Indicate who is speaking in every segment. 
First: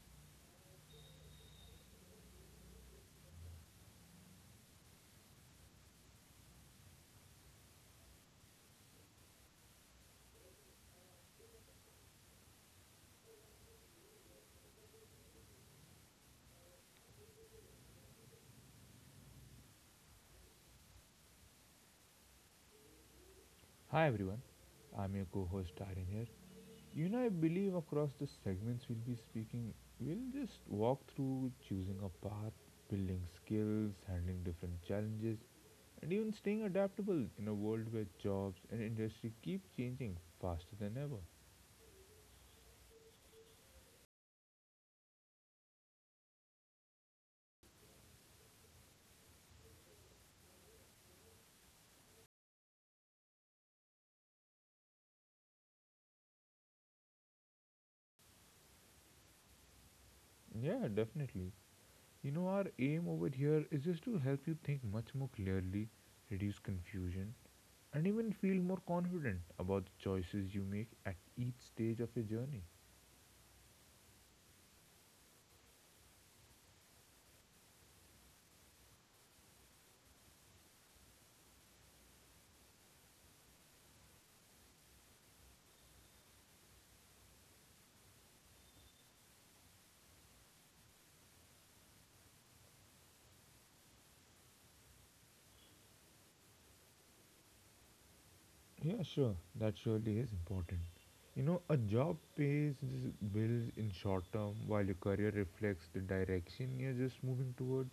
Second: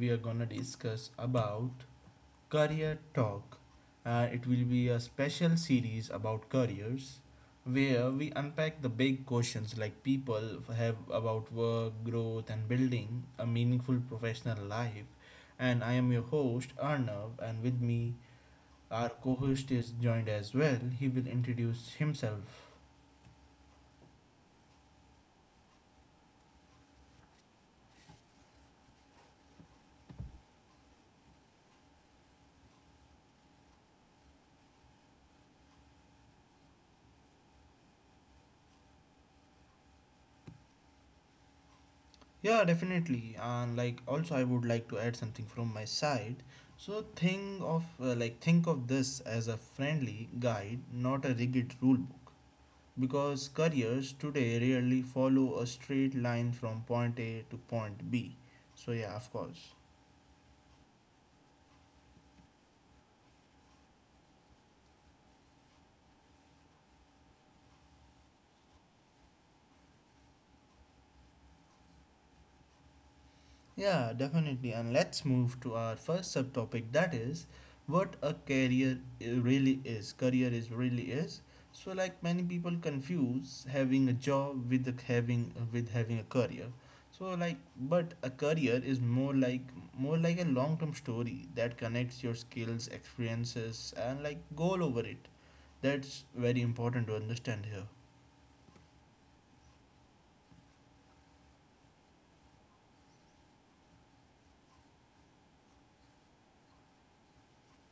Speaker 1: we are gonna discuss about career talk. It will be a special series about careers where we unpack the big questions like people have about work, growth, and building a meaningful professional life. And I am your host, Arnav, and with me, our co host is joined as well. He will introduce himself.
Speaker 2: Hi everyone, I'm your co-host Aryan here. You know, I believe across the segments we'll be speaking, we'll just walk through choosing a path, building skills, handling different challenges, and even staying adaptable in a world where jobs and industry keep changing faster than ever.
Speaker 1: Yeah, definitely. And like also I would like to add something from my side. So think of this as a friendly guide, not a rigid rule book. Because careers today rarely follow a straight line from point A to point B. So yeah, of course.
Speaker 2: Yeah, definitely. You know, our aim over here is just to help you think much more clearly, reduce confusion, and even feel more confident about the choices you make at each stage of your journey.
Speaker 1: Yeah, definitely. And let's move to our first subtopic, that is what a career really is. Career is really is. So like many people confuse having a job with a- having with having a career. So like, but a career is more like, a long-term story that connects your skills, experiences, and like goal over it. That's very important to understand here.
Speaker 2: Yeah, sure. That surely is important. You know, a job pays these bills in short term while your career reflects the direction you're just moving towards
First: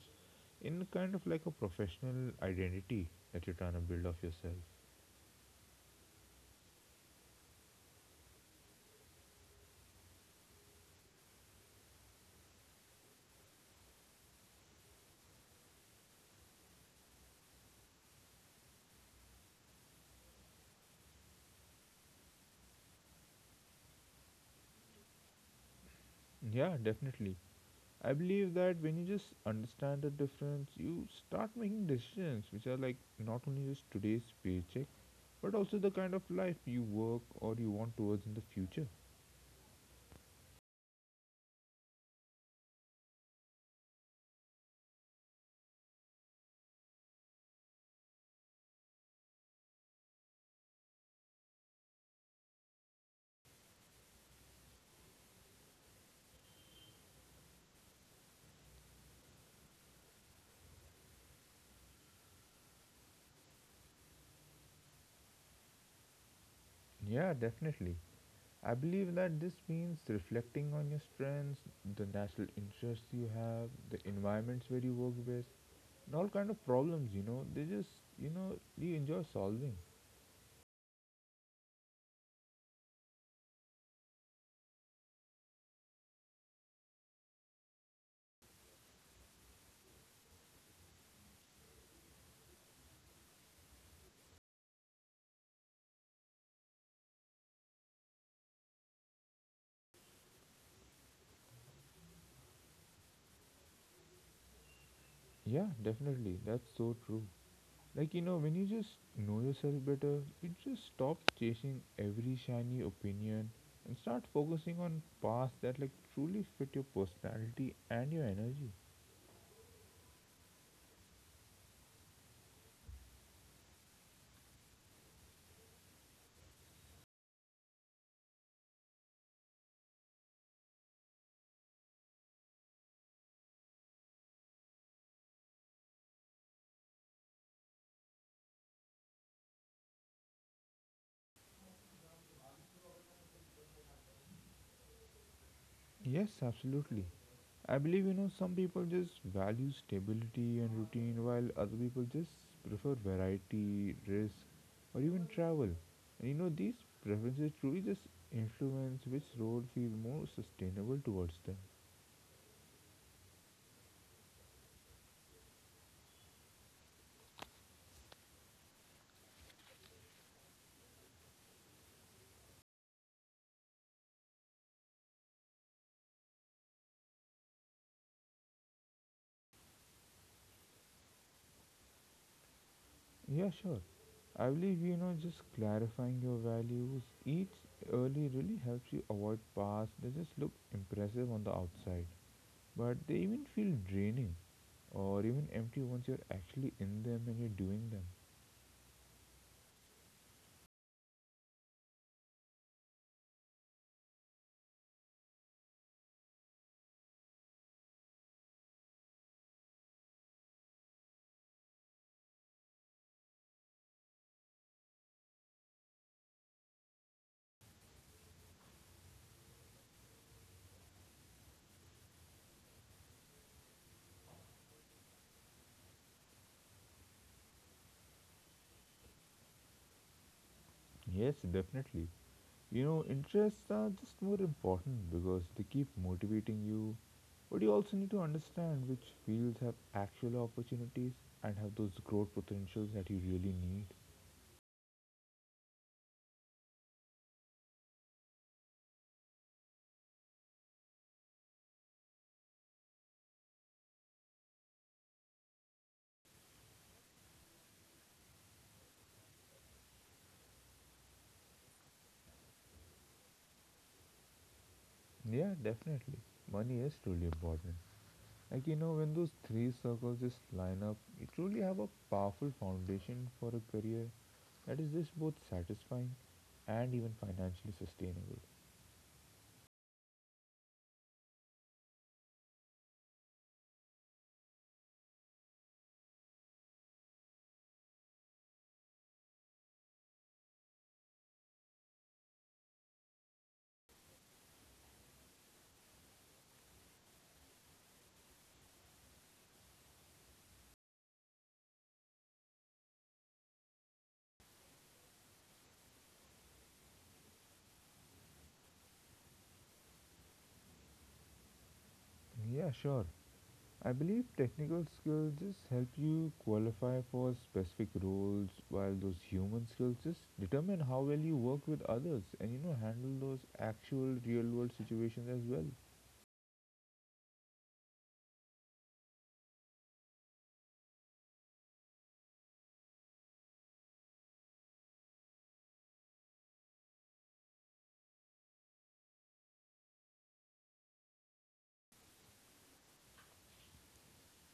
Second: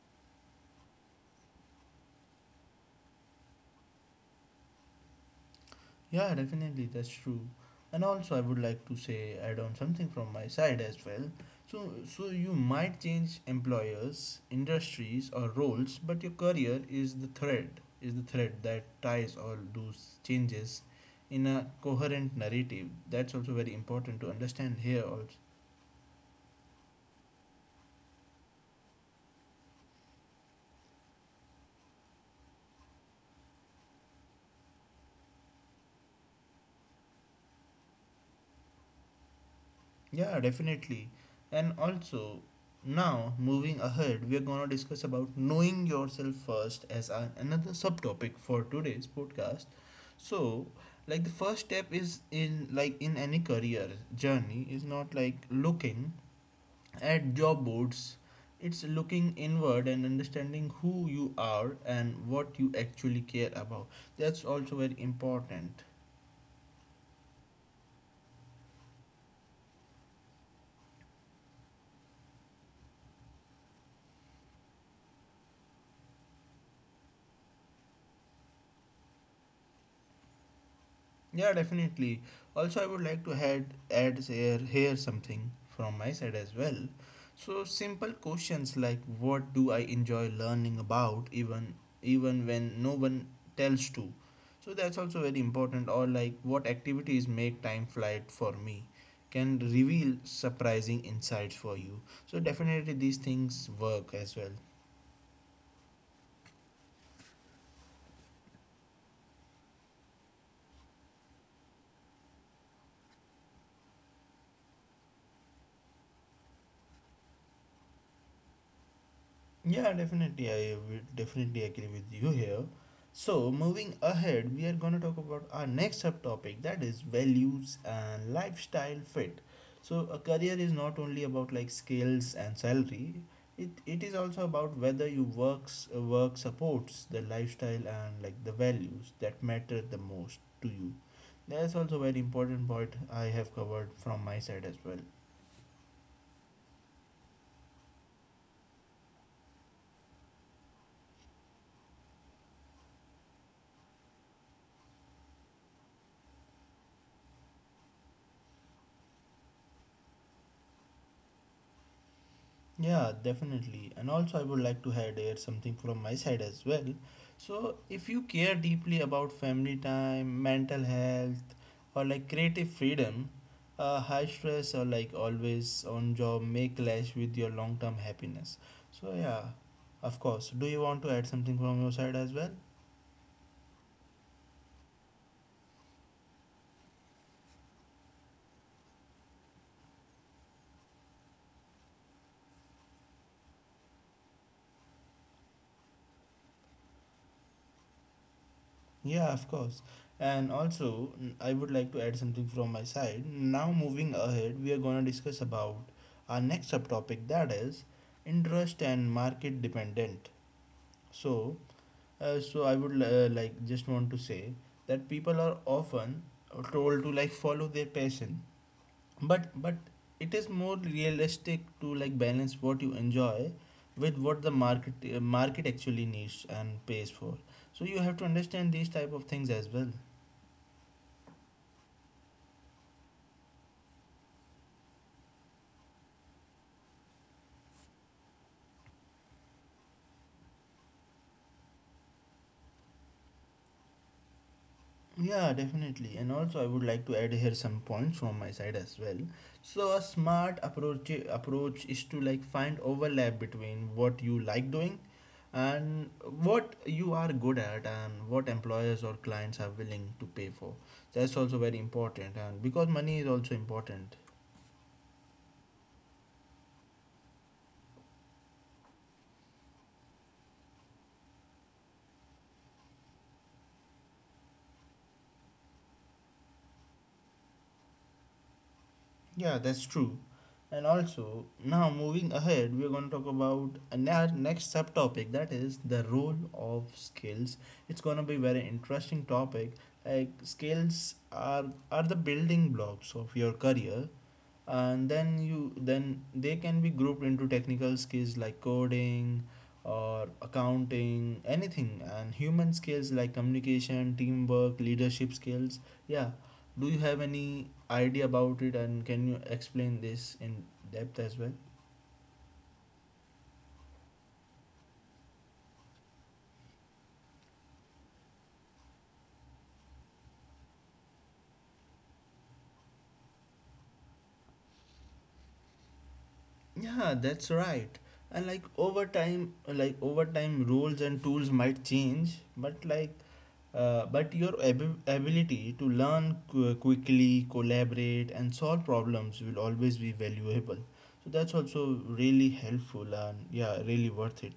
Speaker 2: in kind of like a professional identity that you're trying to build of yourself.
Speaker 1: Yeah, definitely, that's true. And also, I would like to say, add on something from my side as well. So, you might change employers, industries, or roles, but your career is the thread, that ties all those changes in a coherent narrative. That's also very important to understand here also.
Speaker 2: Yeah, definitely. I believe that when you just understand the difference, you start making decisions which are like not only just today's paycheck, but also the kind of life you work or you want towards in the future.
Speaker 1: Yeah, definitely. And also, now moving ahead, we are going to discuss about knowing yourself first as a, another subtopic for today's podcast. So, like the first step is in like in any career journey is not like looking at job boards. It's looking inward and understanding who you are and what you actually care about. That's also very important.
Speaker 2: Yeah, definitely. I believe that this means reflecting on your strengths, the national interests you have, the environments where you work with, and all kind of problems, you know, they just, you know, you enjoy solving.
Speaker 1: Yeah, definitely. Also, I would like to add here something from my side as well. So simple questions like what do I enjoy learning about, even when no one tells to. So that's also very important. Or like what activities make time flight for me can reveal surprising insights for you. So definitely these things work as well.
Speaker 2: Yeah, definitely. That's so true. Like, you know, when you just know yourself better, you just stop chasing every shiny opinion and start focusing on paths that like truly fit your personality and your energy.
Speaker 1: Yeah, definitely. I would definitely agree with you here. So, moving ahead, we are going to talk about our next subtopic, that is values and lifestyle fit. So, a career is not only about like skills and salary. It is also about whether your work supports the lifestyle and like the values that matter the most to you. That's also very important point I have covered from my side as well.
Speaker 2: Yes, absolutely. I believe you know some people just value stability and routine while other people just prefer variety, risk, or even travel. And you know these preferences truly just influence which road feels more sustainable towards them.
Speaker 1: Yeah, definitely. And also, I would like to add here something from my side as well. So, if you care deeply about family time, mental health, or like creative freedom, high stress or like always on job may clash with your long term happiness. So, yeah, of course. Do you want to add something from your side as well?
Speaker 2: Yeah, sure. I believe you know just clarifying your values each early really helps you avoid paths that just look impressive on the outside, but they even feel draining or even empty once you're actually in them and you're doing them.
Speaker 1: Yeah, of course. And also, I would like to add something from my side. Now, moving ahead, we are going to discuss about our next subtopic, that is interest and market dependent. So, so I would like just want to say that people are often told to like follow their passion, but, it is more realistic to like balance what you enjoy with what the market actually needs and pays for. So you have to understand these type of things as well.
Speaker 2: Yes, definitely. You know, interests are just more important because they keep motivating you, but you also need to understand which fields have actual opportunities and have those growth potentials that you really need.
Speaker 1: Yeah, definitely. And also, I would like to add here some points from my side as well. So, a smart approach is to like find overlap between what you like doing and what you are good at and what employers or clients are willing to pay for. That's also very important, and because money is also important.
Speaker 2: Yeah, definitely. Money is truly important. Like, you know, when those three circles just line up, you truly have a powerful foundation for a career that is just both satisfying and even financially sustainable.
Speaker 1: Yeah, that's true. And also, now moving ahead, we're going to talk about our next subtopic, that is the role of skills. It's going to be very interesting topic. Like skills are the building blocks of your career, and then you, then they can be grouped into technical skills like coding or accounting anything, and human skills like communication, teamwork, leadership skills. Yeah, do you have any idea about it and can you explain this in depth as well?
Speaker 2: Yeah, sure. I believe technical skills just help you qualify for specific roles, while those human skills just determine how well you work with others and you know handle those actual real world situations as well.
Speaker 1: Yeah, that's right. And like over time, rules and tools might change, but your ability to learn quickly, collaborate, and solve problems will always be valuable. So that's also really helpful, and yeah, really worth it.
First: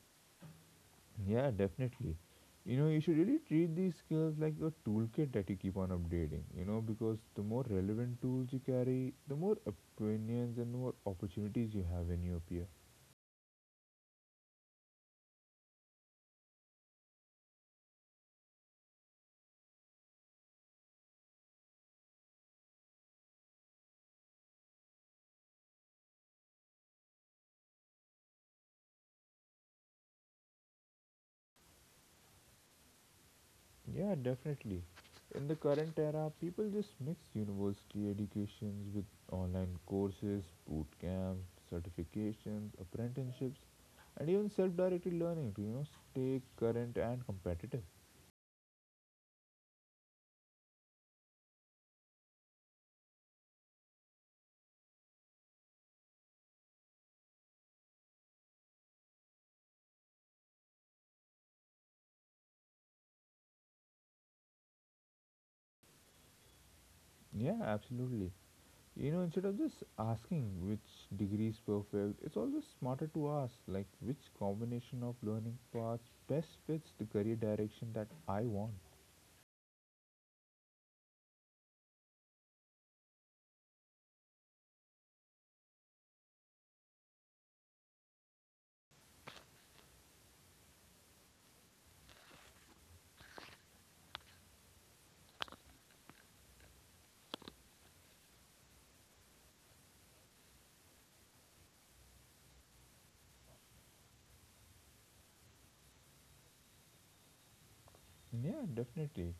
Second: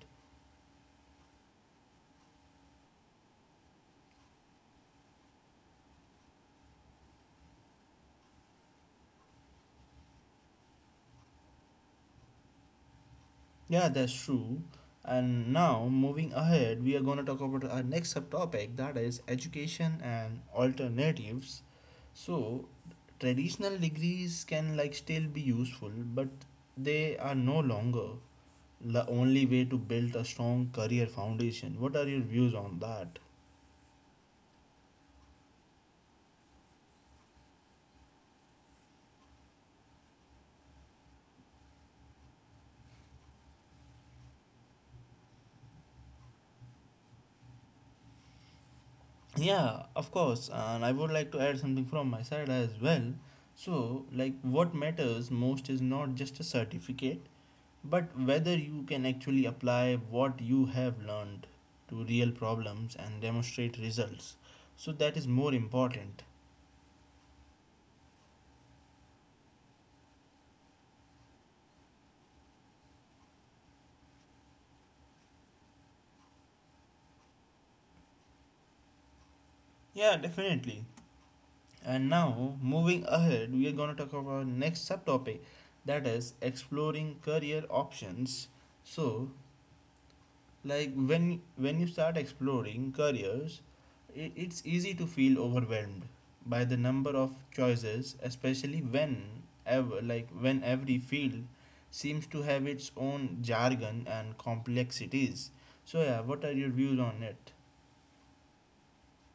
Speaker 2: Yeah, definitely. You know, you should really treat these skills like a toolkit that you keep on updating, you know, because the more relevant tools you carry, the more opinions and more opportunities you have when you appear.
Speaker 1: Yeah, that's true. And now, moving ahead, we are going to talk about our next subtopic, that is education and alternatives. So, traditional degrees can like still be useful, but they are no longer the only way to build a strong career foundation. What are your views on that?
Speaker 2: Yeah, definitely. In the current era, people just mix university educations with online courses, boot camps, certifications, apprenticeships, and even self-directed learning to you know stay current and competitive.
Speaker 1: Yeah, of course. And I would like to add something from my side as well. So, like, what matters most is not just a certificate, but whether you can actually apply what you have learned to real problems and demonstrate results, so that is more important.
Speaker 2: Yeah, absolutely. You know, instead of just asking which degree is perfect, it's always smarter to ask like which combination of learning paths best fits the career direction that I want.
Speaker 1: Yeah, definitely. And now moving ahead, we are going to talk about next subtopic, that is exploring career options. So, like when you start exploring careers, it's easy to feel overwhelmed by the number of choices, especially when, every field seems to have its own jargon and complexities. So yeah, what are your views on it?
Speaker 2: Yeah, definitely.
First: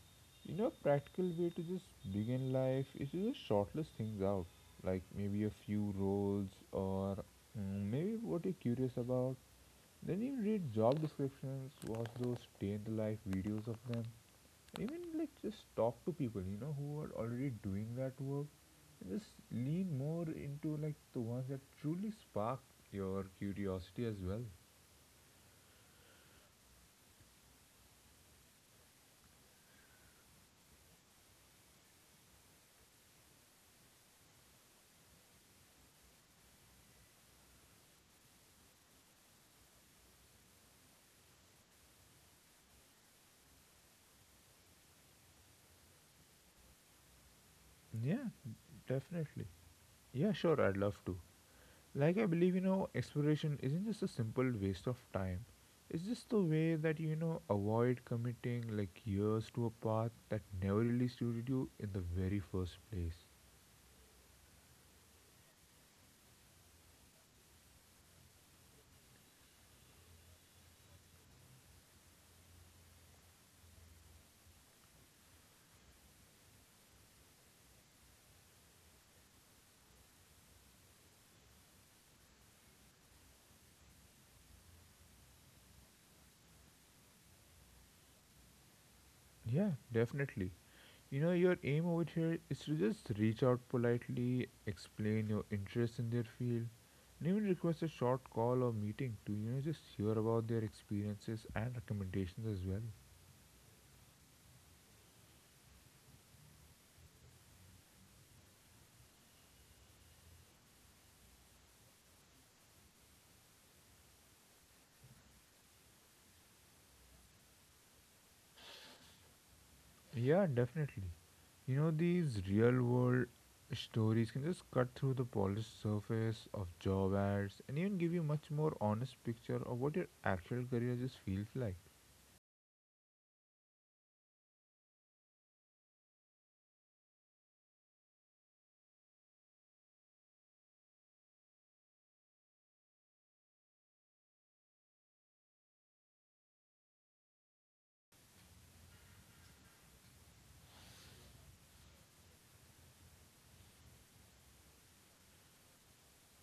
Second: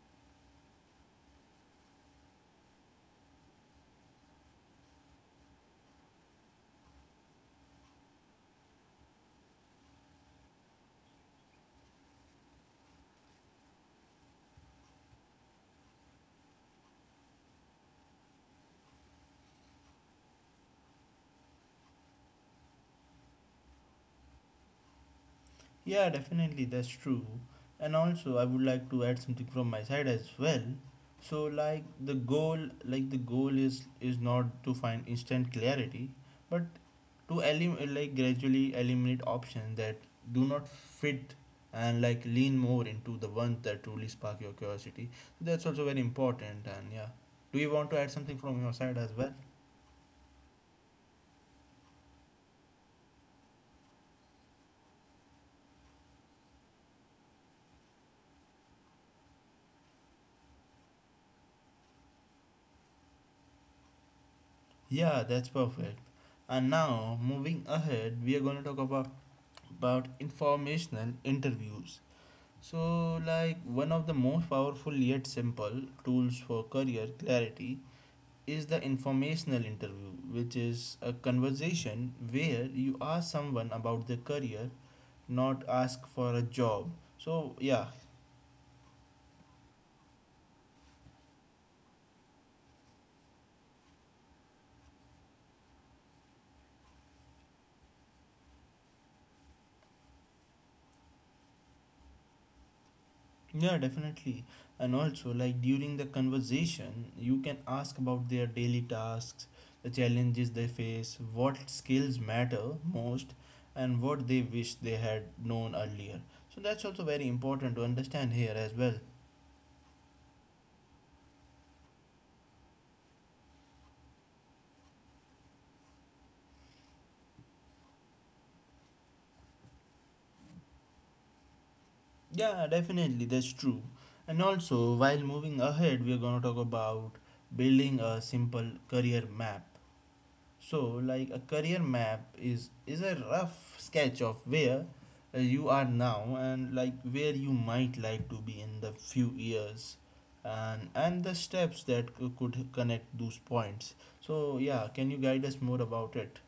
Speaker 2: You know, a practical way to just begin life is to just shortlist things out, like maybe a few roles or maybe what you're curious about. Then you read job descriptions, watch those day in the life videos of them, even like just talk to people, you know, who are already doing that work. And just lean more into like the ones that truly spark your curiosity as well.
Speaker 1: Yeah, definitely, that's true. And also, I would like to add something from my side as well. So, like the goal is not to find instant clarity, but to gradually eliminate options that do not fit, and like lean more into the ones that truly spark your curiosity. So, that's also very important. And yeah, do you want to add something
Speaker 2: Yeah,
Speaker 1: from your side as well?
Speaker 2: definitely. Yeah, sure, I'd love to. Like I believe, you know, exploration isn't just a simple waste of time. It's just the way that you know avoid committing like years to a path that never really suited you in the very first place.
Speaker 1: Yeah, that's perfect. And now, moving ahead, we are going to talk about informational interviews. So, like one of the most powerful yet simple tools for career clarity is the informational interview, which is a conversation where you ask someone about their career, not ask for a job. So, yeah.
Speaker 2: Yeah, definitely. You know, your aim over here is to just reach out politely, explain your interest in their field, and even request a short call or meeting to you know just hear about their experiences and recommendations as well.
Speaker 1: Yeah, definitely. And also, like during the conversation, you can ask about their daily tasks, the challenges they face, what skills matter most, and what they wish they had known earlier. So, that's also very important to understand here as well.
Speaker 2: Yeah, definitely. You know, these real world stories can just cut through the polished surface of job ads and even give you much more honest picture of what your actual career just feels like.
Speaker 1: Yeah, definitely, that's true. And also, while moving ahead, we are going to talk about building a simple career map. So, like a career map is a rough sketch of where you are now and like where you might like to be in the few years, and the steps that could connect those points. So, yeah, can you guide us more about it?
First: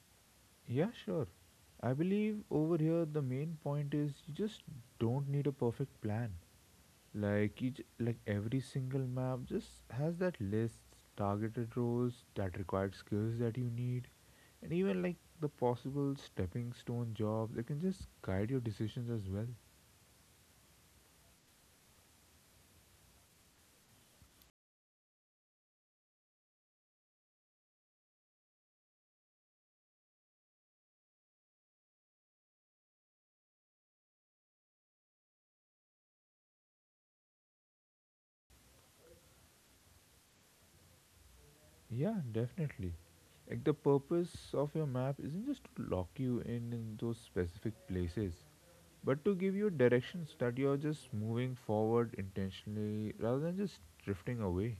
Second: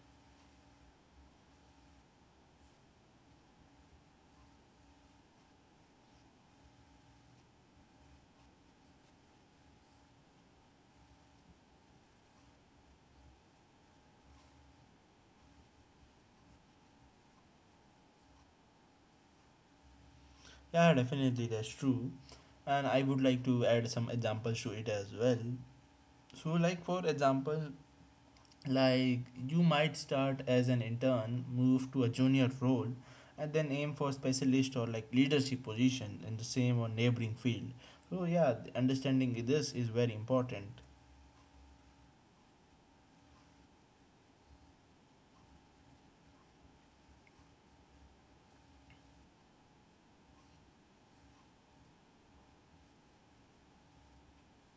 Speaker 2: Yeah, sure. I believe over here the main point is you just don't need a perfect plan. Like each, like every single map just has that list, targeted roles, that required skills that you need, and even like the possible stepping stone jobs that can just guide your decisions as well.
Speaker 1: Yeah, definitely that's true. And I would like to add some examples to it as well. So, like for example, like you might start as an intern, move to a junior role, and then aim for specialist or like leadership position in the same or neighboring field. So yeah, understanding this is very important.
Speaker 2: Yeah, definitely. Like the purpose of your map isn't just to lock you in those specific places, but to give you directions that you're just moving forward intentionally rather than just drifting away.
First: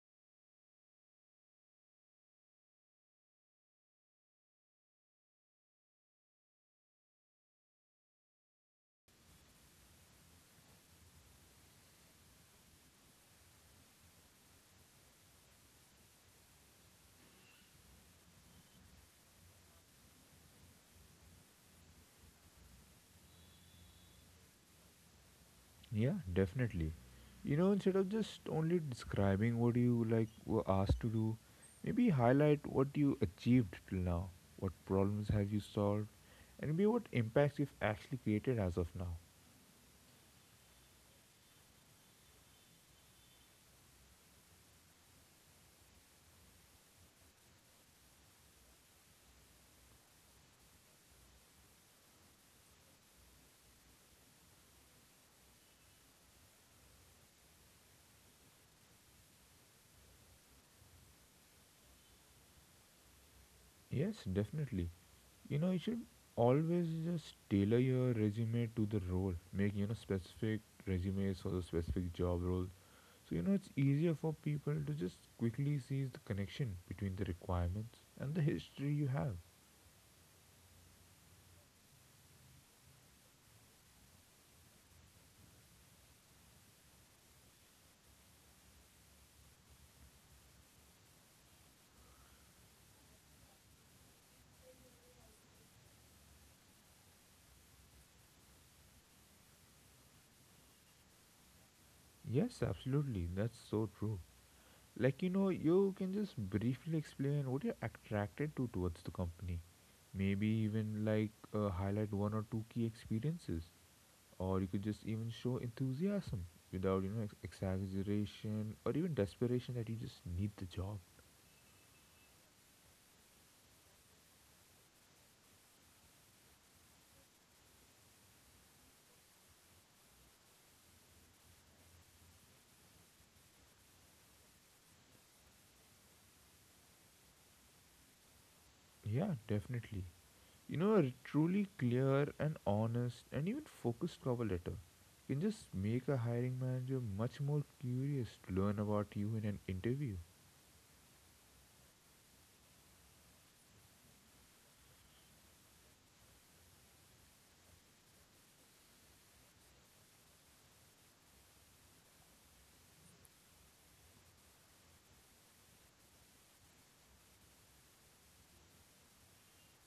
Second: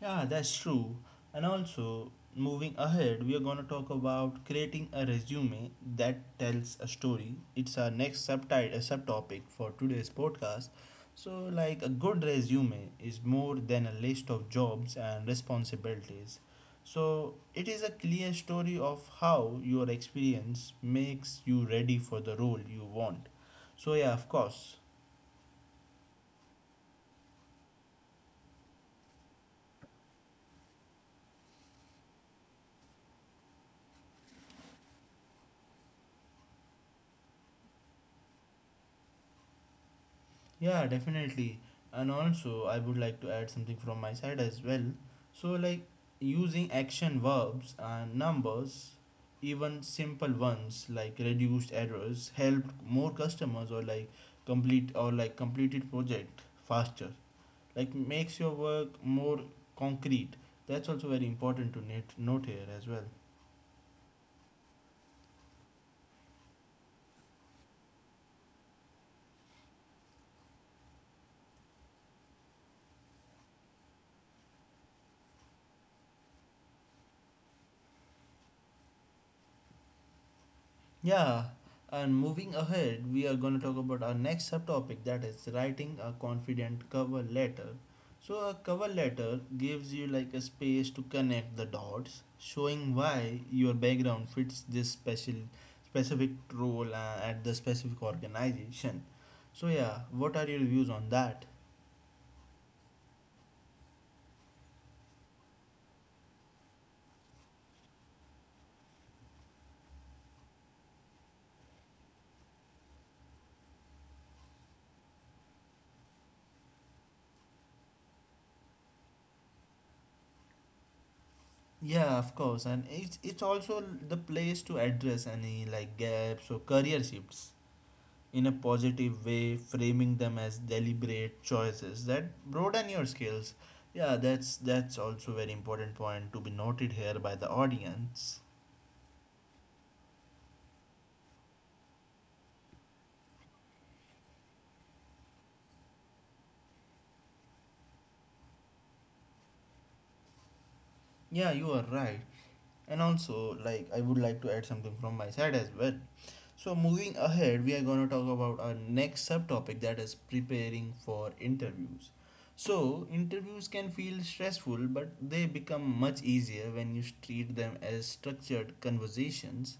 Speaker 1: Yeah, that's true. And also, moving ahead, we are going to talk about creating a resume that tells a story. It's our next subtopic for today's podcast. So, like a good resume is more than a list of jobs and responsibilities. So, it is a clear story of how your experience makes you ready for the role you want. So, yeah, of course.
Speaker 2: Yeah, definitely. You know, instead of just only describing what you like were asked to do, maybe highlight what you achieved till now, what problems have you solved, and maybe what impacts you've actually created as of now.
Speaker 1: Yeah, definitely. And also, I would like to add something from my side as well. So, like using action verbs and numbers, even simple ones like reduced errors, helped more customers, or like completed project faster. Like makes your work more concrete. That's also very important to note here as well.
Speaker 2: Yes, definitely. You know, you should always just tailor your resume to the role. Make, you know, specific resumes for the specific job role. So, you know, it's easier for people to just quickly seize the connection between the requirements and the history you have.
Speaker 1: Yeah, and moving ahead, we are going to talk about our next subtopic, that is writing a confident cover letter. So, a cover letter gives you like a space to connect the dots, showing why your background fits this special specific role at the specific organization. So, yeah, what are your views on that?
Speaker 2: Yes, absolutely. That's so true. Like, you know, you can just briefly explain what you're attracted to towards the company. Maybe even like highlight one or two key experiences or you could just even show enthusiasm without you know exaggeration or even desperation that you just need the job.
Speaker 1: Yeah, of course, and it's also the place to address any like gaps or career shifts in a positive way, framing them as deliberate choices that broaden your skills. Yeah, that's also very important point to be noted here by the audience.
Speaker 2: Yeah, definitely. You know, a truly clear and honest and even focused cover letter can just make a hiring manager much more curious to learn about you in an interview.
Speaker 1: Yeah, you are right. And also, like I would like to add something from my side as well. So moving ahead, we are gonna talk about our next subtopic, that is preparing for interviews. So interviews can feel stressful, but they become much easier when you treat them as structured conversations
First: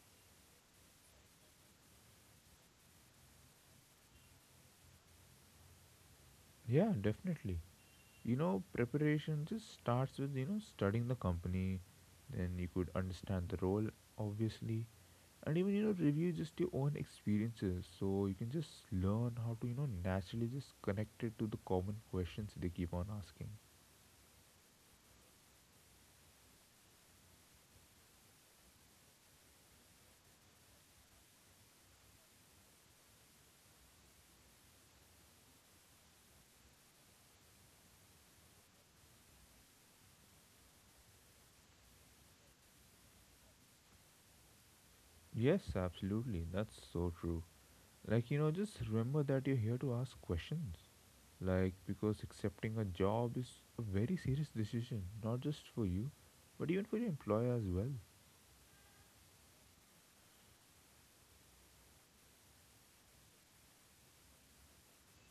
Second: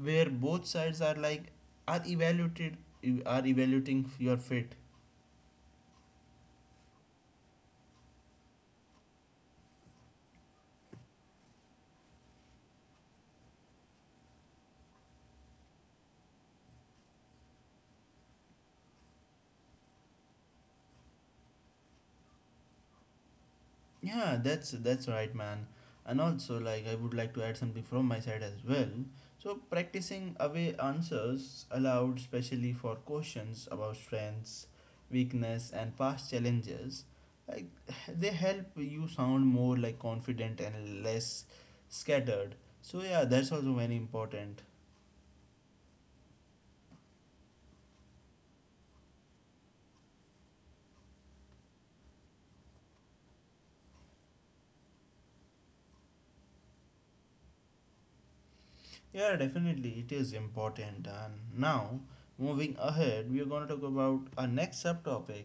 Speaker 1: where both sides are like are evaluated are evaluating your fit.
Speaker 2: Yeah, definitely. You know, preparation just starts with you know studying the company, then you could understand the role, obviously, and even you know review just your own experiences so you can just learn how to you know naturally just connect it to the common questions they keep on asking.
Speaker 1: Yeah, that's right, man. And also, like I would like to add something from my side as well. So practicing away answers allowed, especially for questions about strengths, weakness and past challenges. Like, they help you sound more like confident and less scattered. So yeah, that's also very important.
Speaker 2: Yes, absolutely. That's so true. Like, you know, just remember that you're here to ask questions, like because accepting a job is a very serious decision not just for you, but even for your employer as well.
Speaker 1: Yeah, definitely, it is important. And now, moving ahead, we are going to talk about our next subtopic,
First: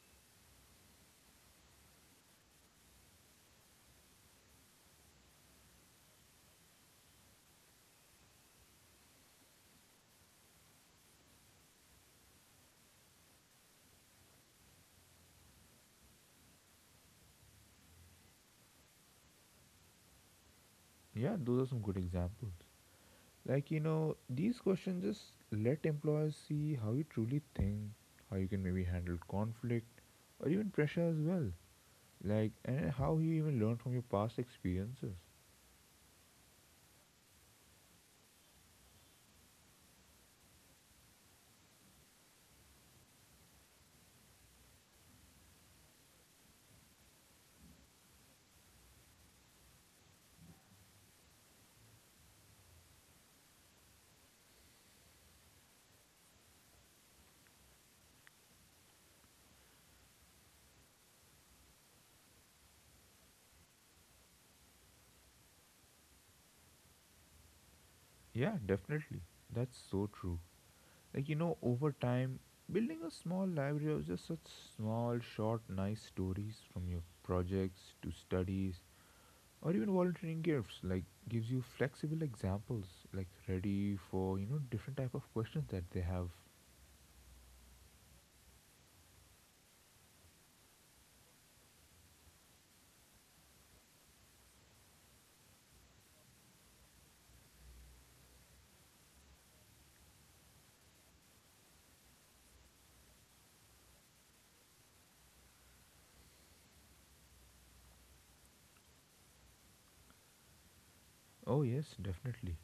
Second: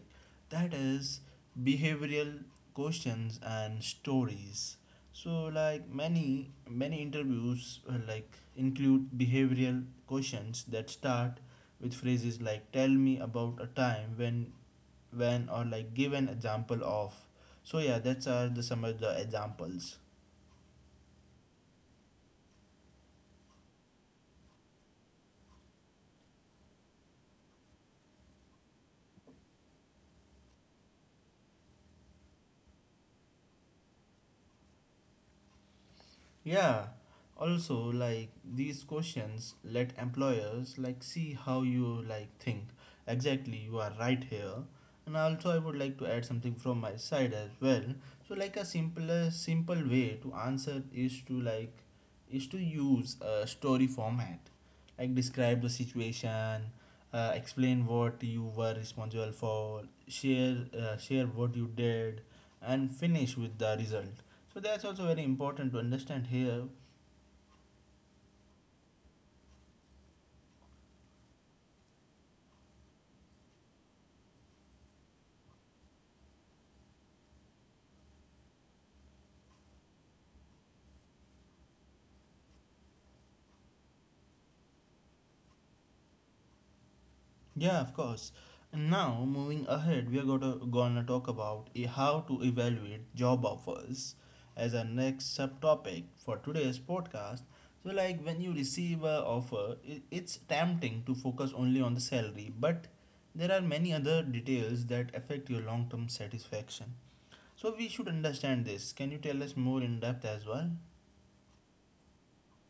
Speaker 1: that is behavioral questions and stories. So, like many interviews, like include behavioral questions that start with phrases like tell me about a time when or like give an example of. So yeah, that's are the some of the examples.
Speaker 2: Yeah, those are some good examples. Like, you know, these questions just let employers see how you truly think, how you can maybe handle conflict or even pressure as well. Like, and how you even learn from your past experiences.
Speaker 1: Yeah. Also, like these questions let employers like see how you like think. Exactly, you are right here. And also, I would like to add something from my side as well. So, like a simple way to answer is to like is to use a story format, like describe the situation, explain what you were responsible for, share what you did, and finish with the result. So that's also very important to understand here.
Speaker 2: Yeah, definitely. That's so true. Like, you know, over time, building a small library of just such small, short, nice stories from your projects to studies or even volunteering gifts, like, gives you flexible examples, like, ready for, you know, different type of questions that they have.
Speaker 1: Yeah, of course. And now moving ahead, we are gonna talk about how to evaluate job offers as our next subtopic for today's podcast. So like when you receive a offer, it's tempting to focus only on the salary, but there are many other details that affect your long-term satisfaction. So we should understand this. Can you tell us more in depth as well?
Speaker 2: Oh, yes, definitely.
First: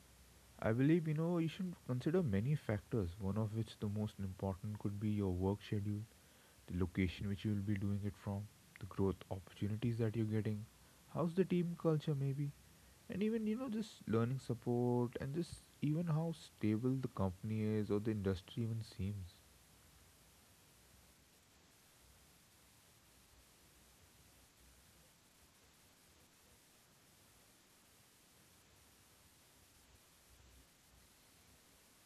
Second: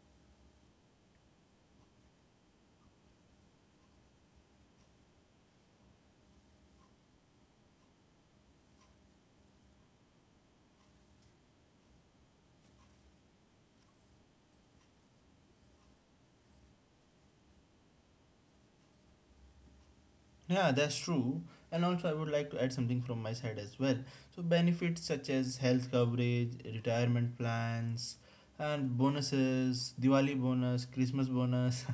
Speaker 2: I believe, you know, you should consider many factors, one of which the most important could be your work schedule, the location which you will be doing it from, the growth opportunities that you're getting, how's the team culture maybe, and even, you know, just learning support and just even how stable the company is or the industry even seems.
Speaker 1: Yeah, that's true. And also, I would like to add something from my side as well. So, benefits such as health coverage, retirement plans, and bonuses, Diwali bonus, Christmas bonus,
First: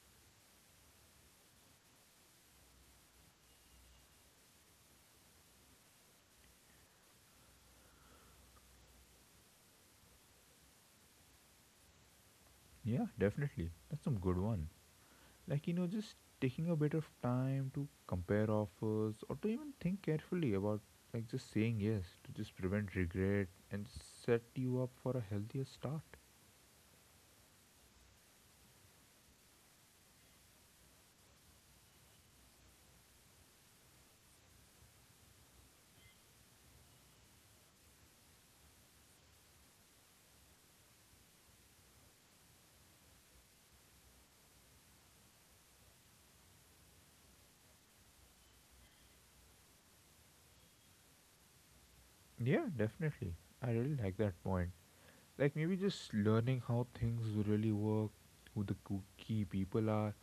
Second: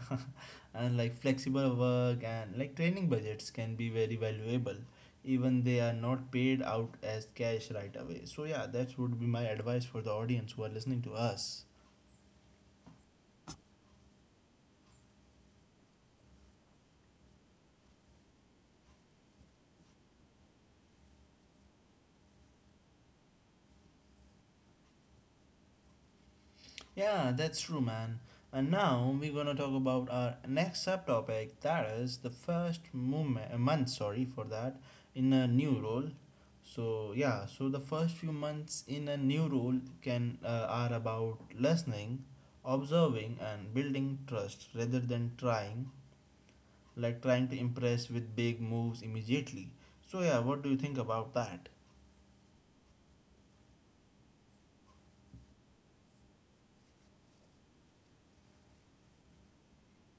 Speaker 1: and like flexible work and like training budgets can be very valuable. Even they are not paid out as cash right away. So, yeah, that would be my advice for the audience who are listening to us.
Speaker 2: Yeah, definitely. That's some good one. Like, you know, just taking a bit of time to compare offers or to even think carefully about like just saying yes to just prevent regret and set you up for a healthier start.
Speaker 1: Yeah, that's true, man. And now we're gonna talk about our next subtopic. That is the first moment, month. Sorry for that. In a new role, so yeah, so the first few months in a new role can are about listening, observing, and building trust rather than trying to impress with big moves immediately. So yeah, what do you think about that?
Speaker 2: Yeah, definitely. I really like that point. Like maybe just learning how things really work, who the key people are,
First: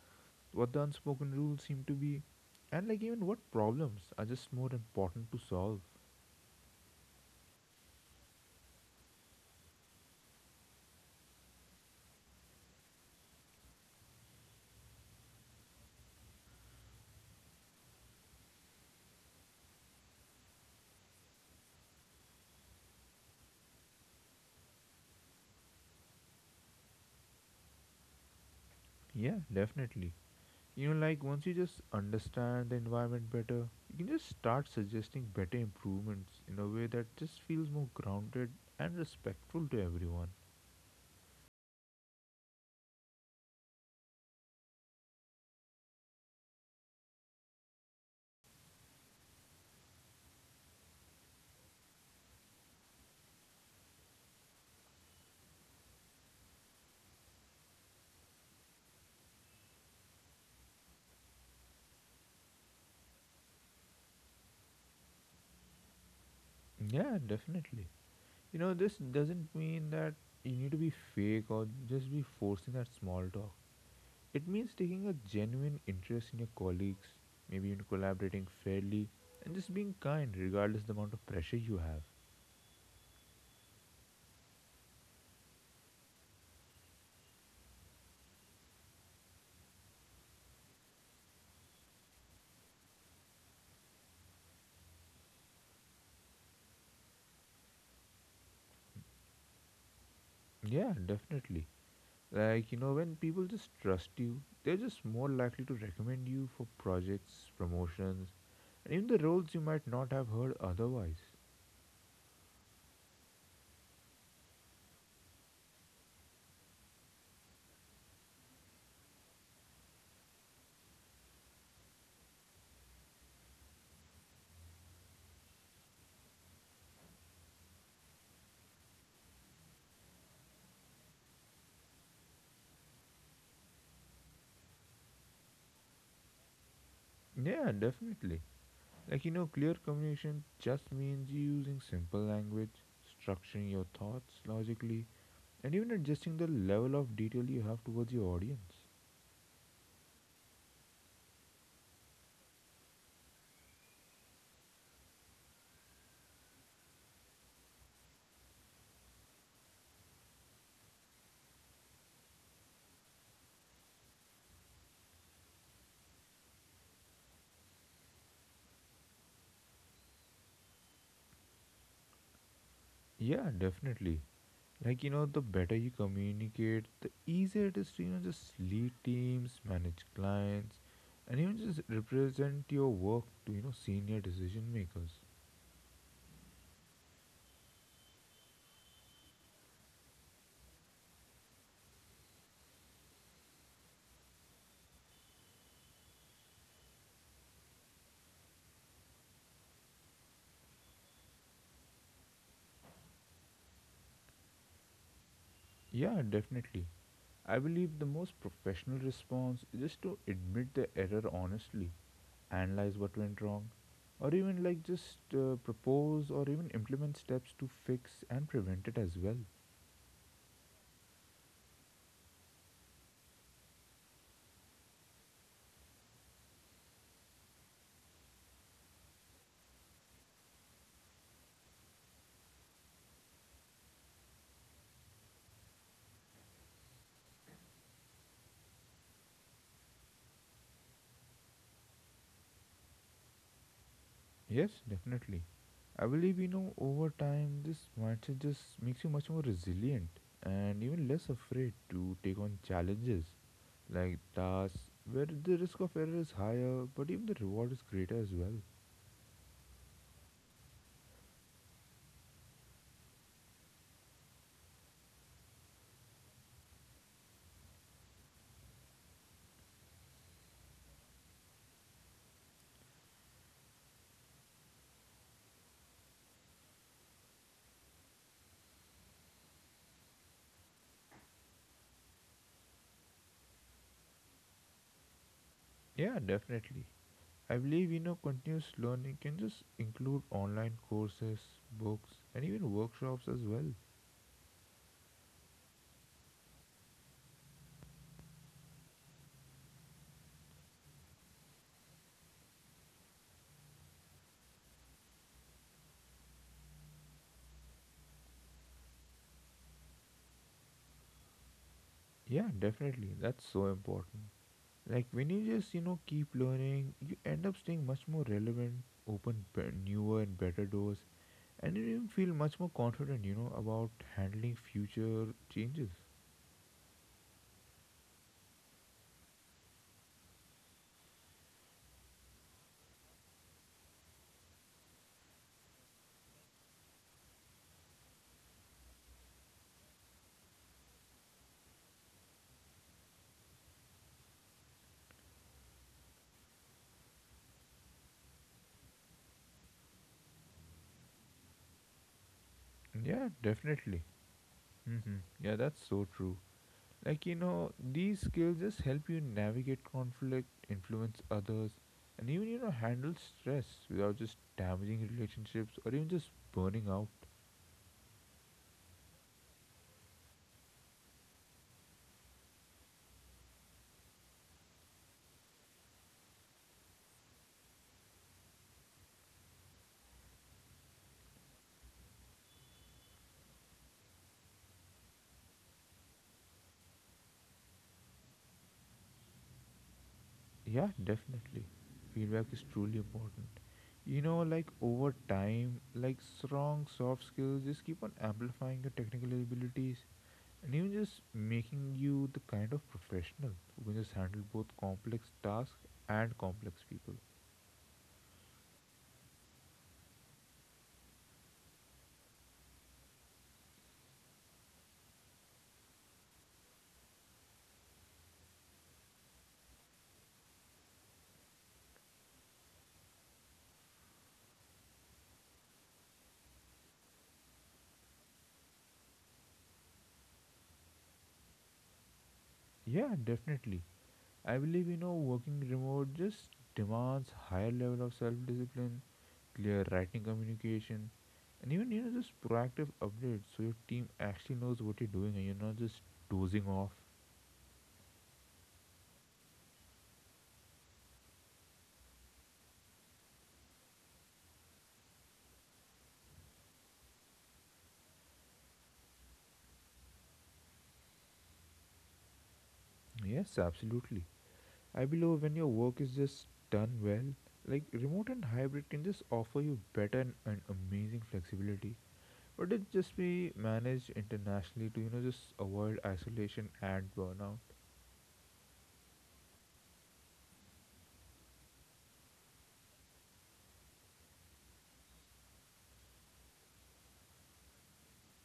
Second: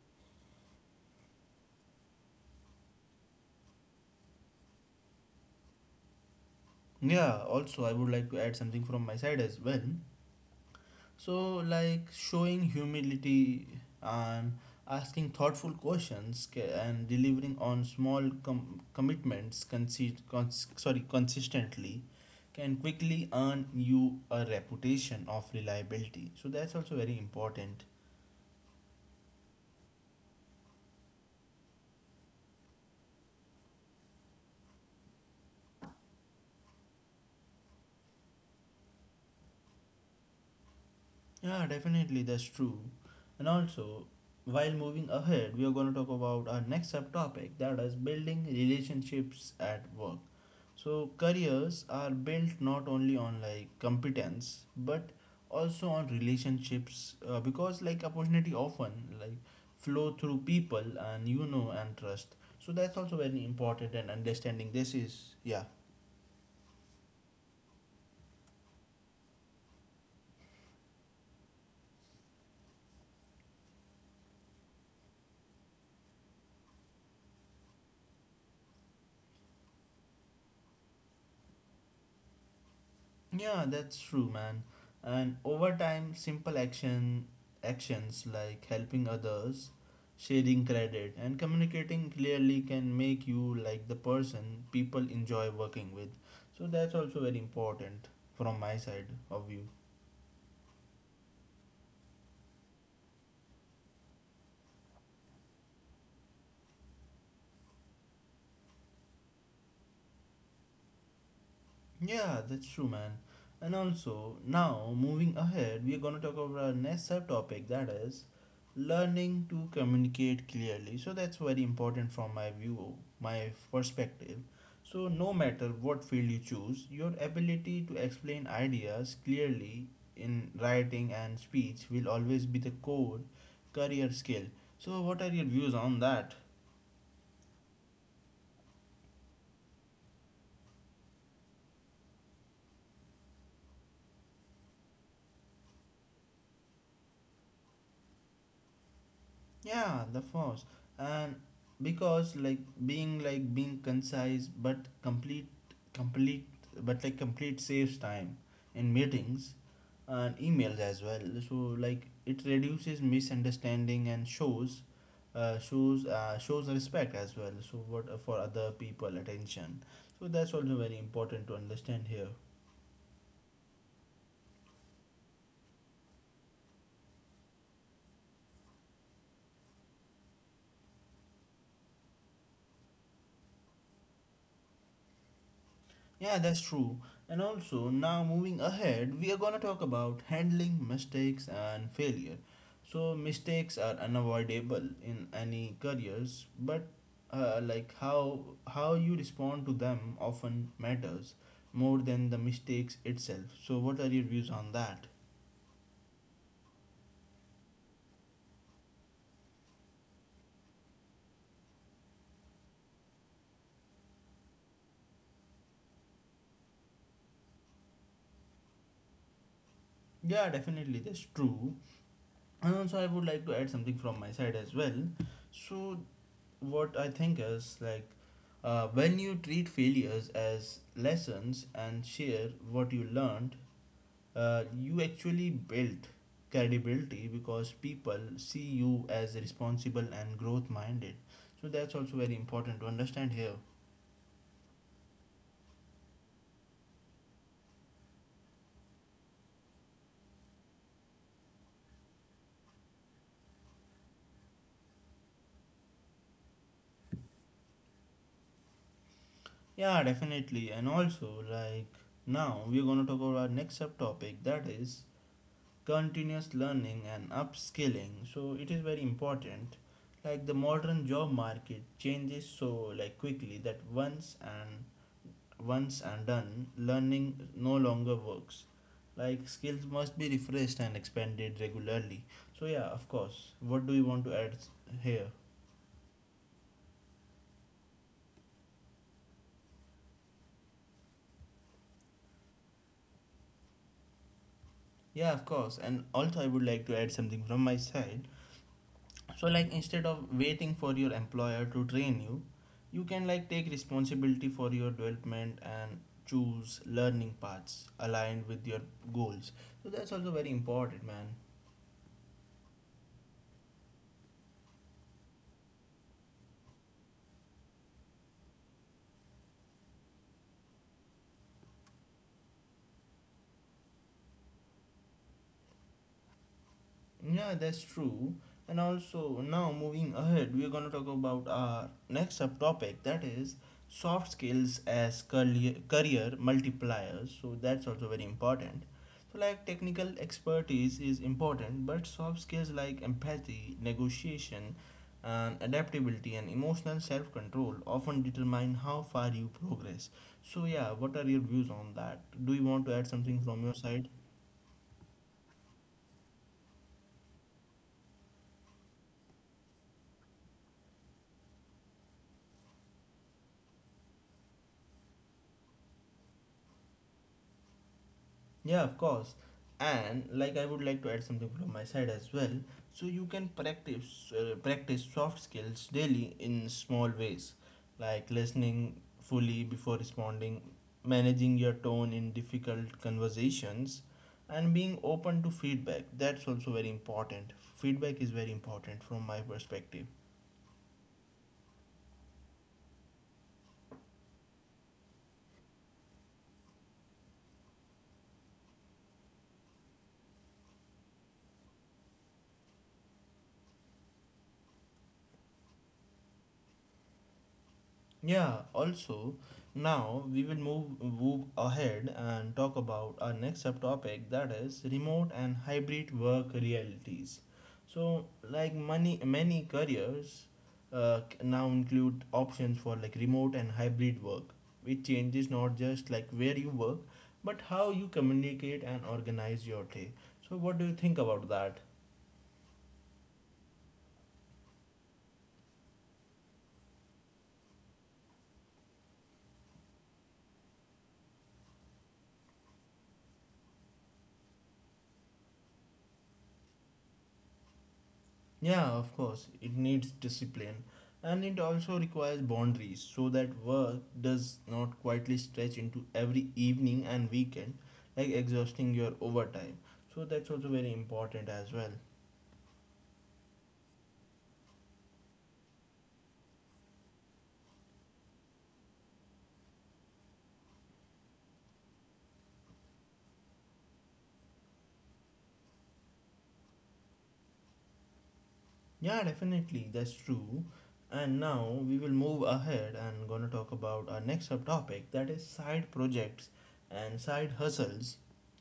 Speaker 2: what the unspoken rules seem to be, and like even what problems are just more important to solve.
Speaker 1: Yeah, also I would like to add something from my side as well. So, like showing humility and asking thoughtful questions and delivering on small commitments consistently can quickly earn you a reputation of reliability. So, that's also very important.
Speaker 2: Yeah, definitely. You know, like once you just understand the environment better, you can just start suggesting better improvements in a way that just feels more grounded and respectful to everyone.
Speaker 1: Yeah, definitely, that's true. And also, while moving ahead, we are going to talk about our next subtopic that is building relationships at work. So careers are built not only on like competence but also on relationships because like opportunity often like flow through people and you know and trust. So that's also very important and understanding this is yeah.
Speaker 2: Yeah, definitely. You know, this doesn't mean that you need to be fake or just be forcing that small talk. It means taking a genuine interest in your colleagues, maybe in collaborating fairly, and just being kind regardless the amount of pressure you have.
Speaker 1: Yeah, that's true, man. And over time, simple action actions like helping others, sharing credit, and communicating clearly can make you like the person people enjoy working with. So that's also very important from my side of view.
Speaker 2: Yeah, definitely. Like, you know, when people just trust you, they're just more likely to recommend you for projects, promotions, and even the roles you might not have heard otherwise.
Speaker 1: Yeah, that's true, man. And also, now moving ahead, we are going to talk about our next subtopic that is learning to communicate clearly. So, that's very important from my view, my perspective. So, no matter what field you choose, your ability to explain ideas clearly in writing and speech will always be the core career skill. So, what are your views on that?
Speaker 2: Yeah, definitely. Like, you know, clear communication just means you using simple language, structuring your thoughts logically, and even adjusting the level of detail you have towards your audience.
Speaker 1: Yeah, the force. And because being concise but complete complete but like complete saves time in meetings and emails as well. So like it reduces misunderstanding and shows shows respect as well. So what for other people attention. So that's also very important to understand here.
Speaker 2: Yeah, definitely. Like, you know, the better you communicate, the easier it is to, you know, just lead teams, manage clients, and even just represent your work to, you know, senior decision makers.
Speaker 1: Yeah, that's true. And also, now moving ahead, we are gonna talk about handling mistakes and failure. So, mistakes are unavoidable in any careers, but like how you respond to them often matters more than the mistakes itself. So, what are your views on that?
Speaker 2: Yeah, definitely. I believe the most professional response is just to admit the error honestly, analyze what went wrong, or even like just propose or even implement steps to fix and prevent it as well.
Speaker 1: Yeah, definitely, that's true. And also, I would like to add something from my side as well. So, what I think is like when you treat failures as lessons and share what you learned, you actually build credibility because people see you as responsible and growth minded. So that's also very important to understand here.
Speaker 2: Yes, definitely. I believe over time this mindset just makes you much more resilient and even less afraid to take on challenges like tasks where the risk of error is higher but even the reward is greater as well.
Speaker 1: Yeah, definitely. And also, like now we're going to talk about our next subtopic that is continuous learning and upskilling. So it is very important, like the modern job market changes so like quickly that once and done learning no longer works. Like skills must be refreshed and expanded regularly. So yeah, of course, what do you want to add here?
Speaker 2: Yeah, definitely. I believe continuous learning can just include online courses, books, and even workshops as well.
Speaker 1: Yeah, of course. And also I would like to add something from my side. So like instead of waiting for your employer to train you, you can like take responsibility for your development and choose learning paths aligned with your goals. So that's also very important, man.
Speaker 2: Yeah, definitely. That's so important. Like when you just keep learning, you end up staying much more relevant, newer and better doors, and you even feel much more confident, about handling future changes.
Speaker 1: Yeah, that's true. And also, now moving ahead, we're going to talk about our next subtopic that is soft skills as career multipliers. So, that's also very important. So, like technical expertise is important, but soft skills like empathy, negotiation, and adaptability and emotional self control often determine how far you progress. So, yeah, what are your views on that? Do you want to add
Speaker 2: Yeah,
Speaker 1: something from your side?
Speaker 2: definitely. Yeah, that's so true. Like these skills just help you navigate conflict, influence others, and even handle stress without just damaging relationships or even just burning out.
Speaker 1: Yeah, of course. And like I would like to add something from my side as well. So you can practice soft skills daily in small ways, like listening fully before responding, managing your tone in difficult conversations, and being open to feedback. That's also very important. Feedback is very important from my perspective.
Speaker 2: Yeah, definitely. Feedback is truly important. Like over time, like strong soft skills just keep on amplifying your technical abilities and even just making you the kind of professional who can just handle both complex tasks and complex people.
Speaker 1: Yeah, also, now we will move ahead and talk about our next subtopic that is remote and hybrid work realities. So, like many careers now include options for like remote and hybrid work, which changes not just like where you work, but how you communicate and organize your day. So, what do you think about that?
Speaker 2: Yeah, definitely. I believe working remote just demands higher level of self-discipline, clear writing communication, and even just proactive updates so your team actually knows what you're doing and you're not just dozing off.
Speaker 1: Yeah, of course, it needs discipline and it also requires boundaries so that work does not quietly stretch into every evening and weekend, like exhausting your overtime. So, that's also very important as well.
Speaker 2: Yes, absolutely. I believe when your work is just done well, like remote and hybrid can just offer you better and amazing flexibility. But it just be managed internationally to just avoid isolation and burnout.
Speaker 1: Yeah, definitely, that's true. And now we will move ahead and gonna talk about our next subtopic that is side projects and side hustles.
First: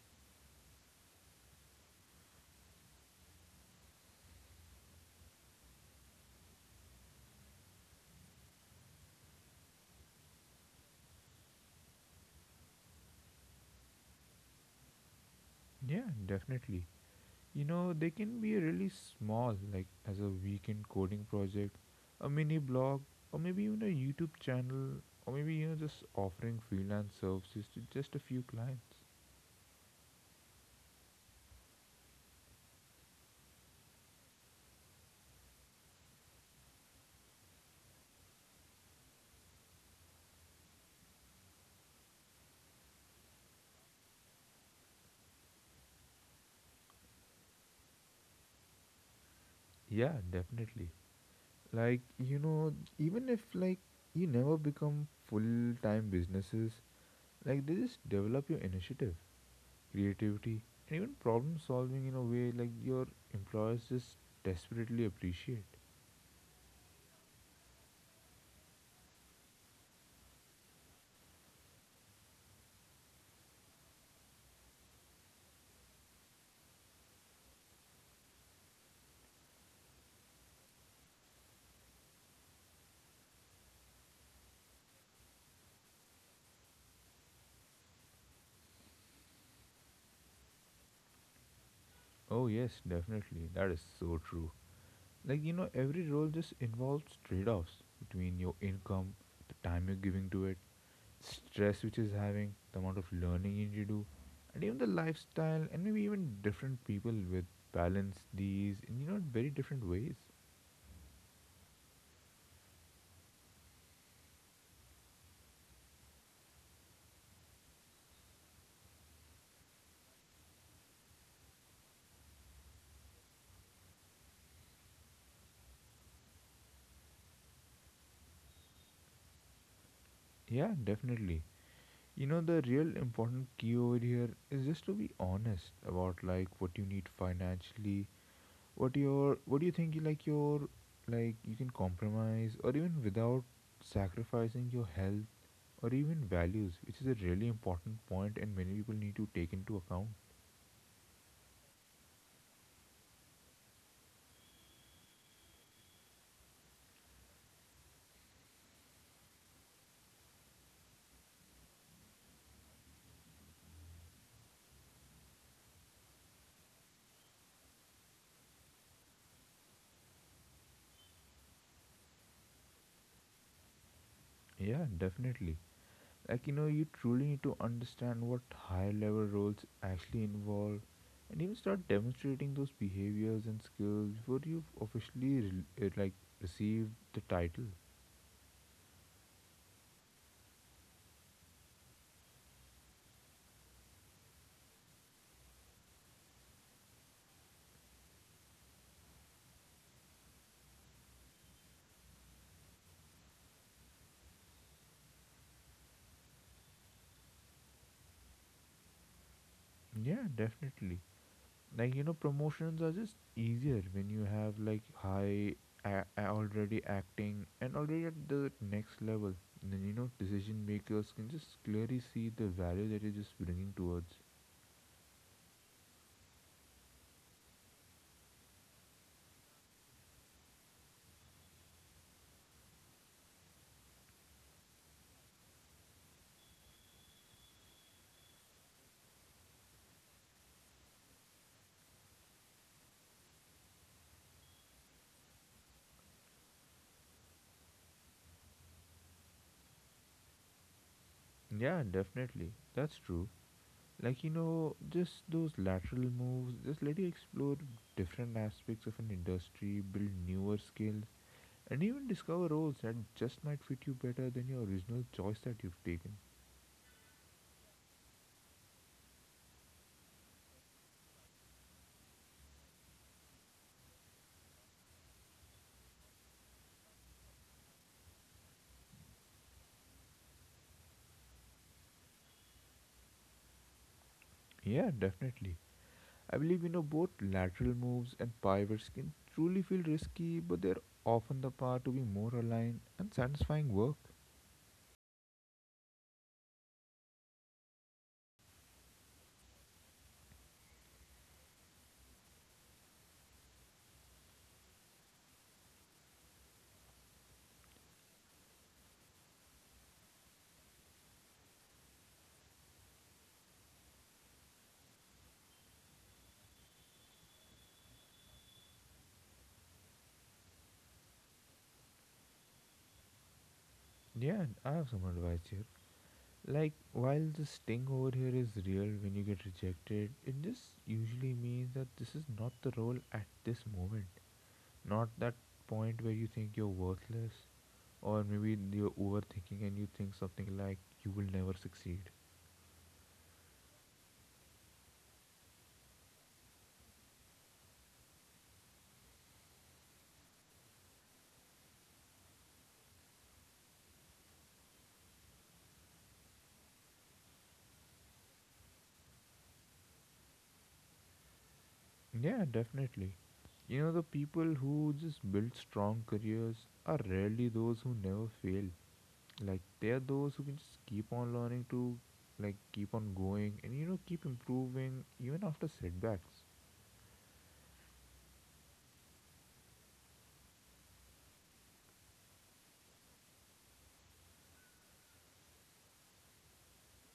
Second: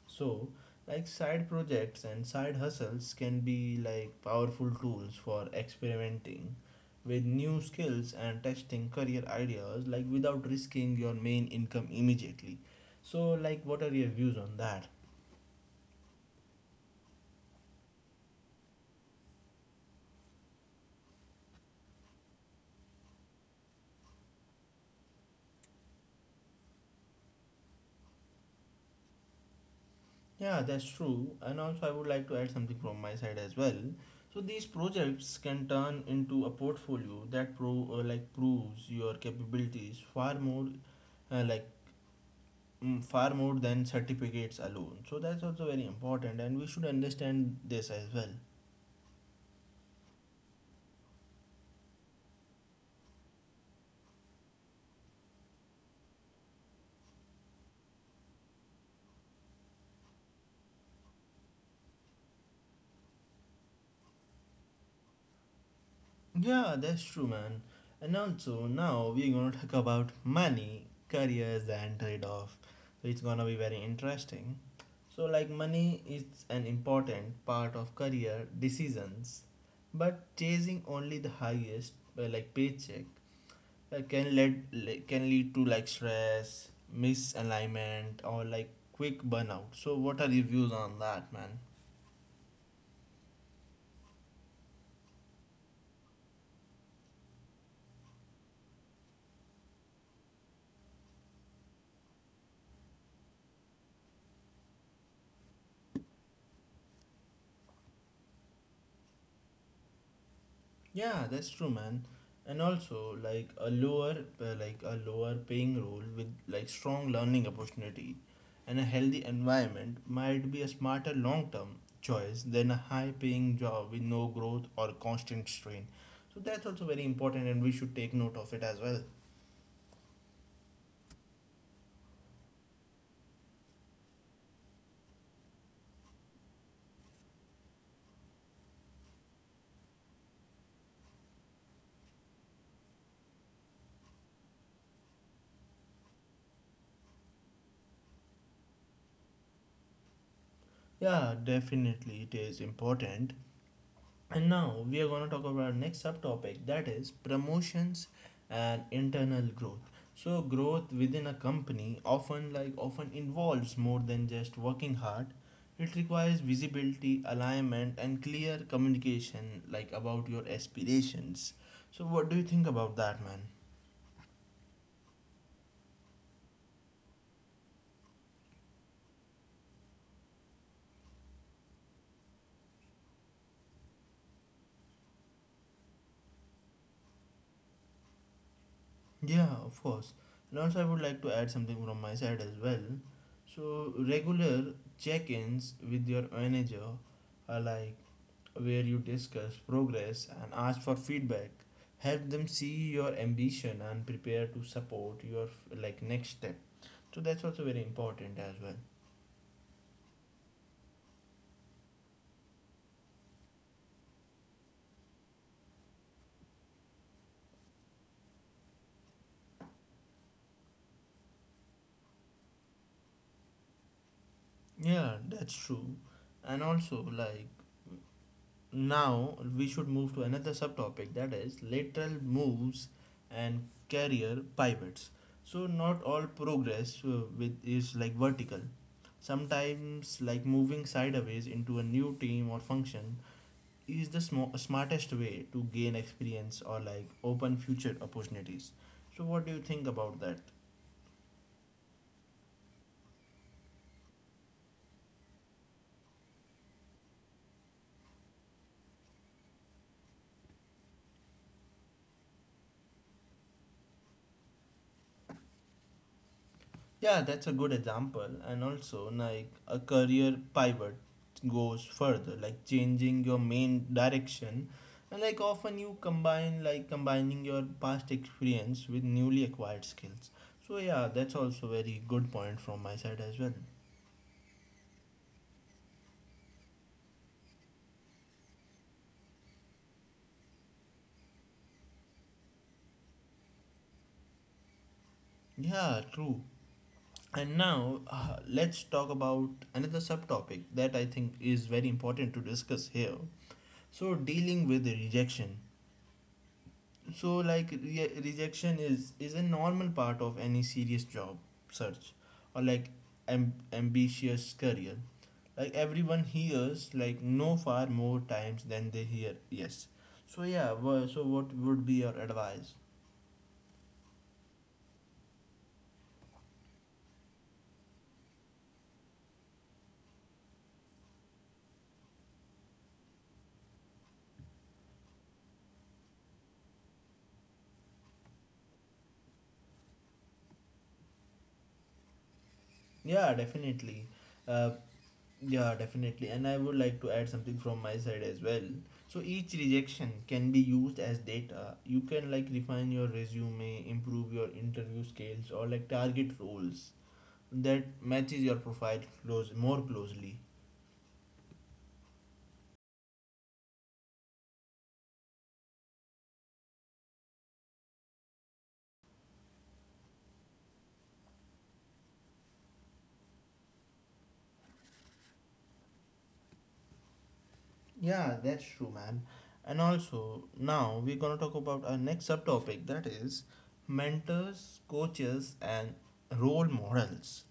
Speaker 1: So, like side projects and side hustles can be like powerful tools for experimenting with new skills and testing career ideas like without risking your main income immediately. So, like what are your views on that?
Speaker 2: Yeah, definitely. They can be really small, like as a weekend coding project, a mini blog, or maybe even a YouTube channel, or maybe just offering freelance services to just a few clients.
Speaker 1: Yeah, that's true. And also, I would like to add something from my side as well. So these projects can turn into a portfolio that proves your capabilities far more, uh, like far more than certificates alone. So that's also very important, and we should understand this as well.
Speaker 2: Yeah, definitely. Like, even if like you never become full-time businesses, like they just develop your initiative, creativity, and even problem solving in a way like your employers just desperately appreciate.
Speaker 1: Yeah, that's true, man. And also, now we're gonna talk about money, careers, and trade off. So, it's gonna be very interesting. So, like, money is an important part of career decisions, but chasing only the highest, paycheck can lead to like stress, misalignment, or like quick burnout. So, what are your views on that, man?
Speaker 2: Oh yes, definitely. That is so true. Like every role just involves trade-offs between your income, the time you're giving to it, stress which is having the amount of learning you need to do, and even the lifestyle, and maybe even different people with balance these in very different ways.
Speaker 1: Yeah, that's true, man. And also, like a lower paying role with like strong learning opportunity and a healthy environment might be a smarter long term choice than a high paying job with no growth or constant strain. So that's also very important, and we should take note of it as well.
Speaker 2: Yeah, definitely. The real important key over here is just to be honest about like what you need financially, what your what do you think you like your like you can compromise or even without sacrificing your health or even values, which is a really important point and many people need to take into account.
Speaker 1: Yeah, definitely, it is important. And now we are going to talk about our next subtopic that is promotions and internal growth. So growth within a company often involves more than just working hard. It requires visibility, alignment and clear communication like about your aspirations. So what do you think about that, man?
Speaker 2: Yeah, definitely. Like you truly need to understand what higher level roles actually involve, and even start demonstrating those behaviors and skills before you officially receive the title.
Speaker 1: Yeah, of course. And also I would like to add something from my side as well. So regular check-ins with your manager are like where you discuss progress and ask for feedback. Help them see your ambition and prepare to support your like next step. So that's also very important as well.
Speaker 2: Yeah, definitely. Like promotions are just easier when you have like high already acting and already at the next level, and then decision makers can just clearly see the value that you're just bringing towards.
Speaker 1: Yeah, that's true. And also like now we should move to another subtopic that is lateral moves and career pivots. So not all progress with is like vertical. Sometimes like moving sideways into a new team or function is the smartest way to gain experience or like open future opportunities. So, what do you think about that?
Speaker 2: Yeah, definitely, that's true. Like just those lateral moves just let you explore different aspects of an industry, build newer skills, and even discover roles that just might fit you better than your original choice that you've taken.
Speaker 1: Yeah, that's a good example, and also like a career pivot goes further, like changing your main direction. And like often you combine like combining your past experience with newly acquired skills. So yeah, that's also very good point from my side as well.
Speaker 2: Yeah, definitely. I believe both lateral moves and pivots can truly feel risky, but they're often the path to be more aligned and satisfying work.
Speaker 1: Yeah, true. And now let's talk about another subtopic that I think is very important to discuss here. So dealing with the rejection. So like rejection is a normal part of any serious job search or like ambitious career. Like everyone hears like no far more times than they hear yes. So yeah, so what would be your advice?
Speaker 2: Yeah, and I have some advice here. Like, while the sting over here is real when you get rejected, it just usually means that this is not the role at this moment. Not that point where you think you're worthless, or maybe you're overthinking and you think something like you will never succeed.
Speaker 1: Yeah, definitely. Uh, yeah, definitely. And I would like to add something from my side as well. So each rejection can be used as data. You can like refine your resume, improve your interview skills, or like target roles that matches your profile close more closely.
Speaker 2: Yeah, definitely. The people who just build strong careers are rarely those who never fail. Like, they are those who can just keep on learning to, like, keep on going and, keep improving even after setbacks.
Speaker 1: Yeah, that's true, man. And also now we're gonna talk about our next subtopic that is mentors, coaches, and role models.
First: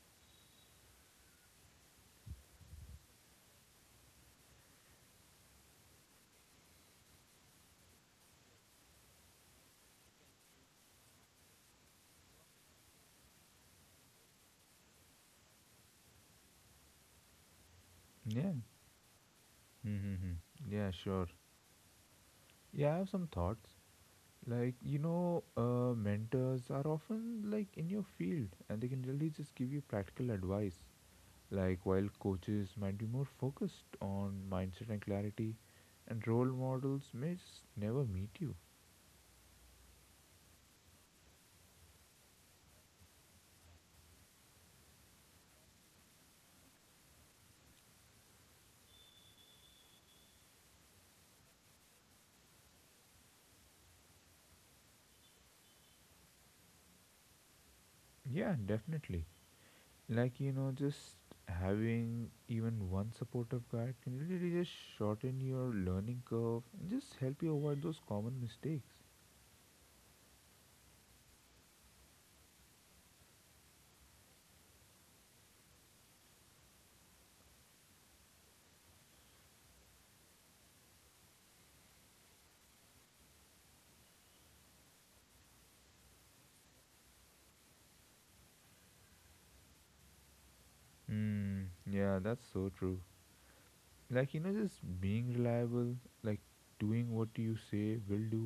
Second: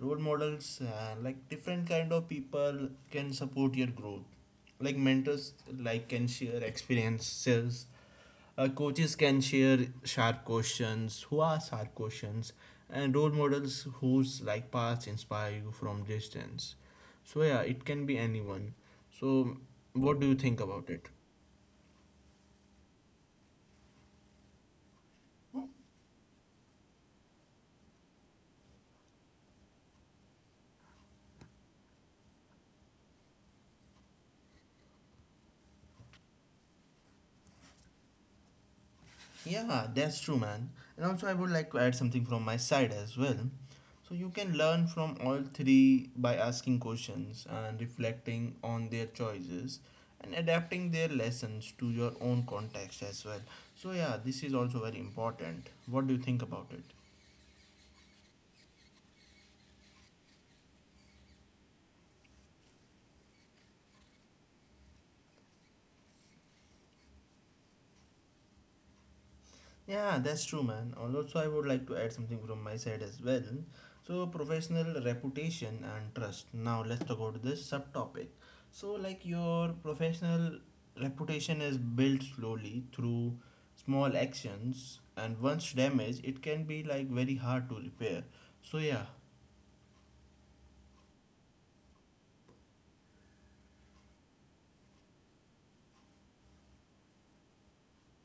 Speaker 1: Role models and like different kind of people can support your growth, like mentors like can share experiences, coaches can share sharp questions, who are sharp questions, and role models whose like paths inspire you from distance. So yeah, it can be
Speaker 2: Yeah.
Speaker 1: anyone. So what
Speaker 2: Mm-hmm.
Speaker 1: do you think
Speaker 2: Yeah,
Speaker 1: about it?
Speaker 2: sure. Yeah, I have some thoughts. Like, mentors are often like in your field and they can really just give you practical advice. Like, while coaches might be more focused on mindset and clarity, and role models may just never meet you.
Speaker 1: Yeah, that's true, man. And also, I would like to add something from my side as well. So, you can learn from all three by asking questions and reflecting on their choices and adapting their lessons to your own context as well. So, yeah, this is also very important. What do you think about it?
Speaker 2: Yeah, definitely. Like, just having even one supportive guide can really just shorten your learning curve and just help you avoid those common mistakes.
Speaker 1: Yeah, that's true, man. And also, I would like to add something from my side as well. So, professional reputation and trust. Now, let's talk about this subtopic. So, like your professional reputation is built slowly through small actions, and once damaged, it can be like very hard to repair. So, yeah,
Speaker 2: Mm, yeah, that's so true. Like just being reliable, like doing what you say will do,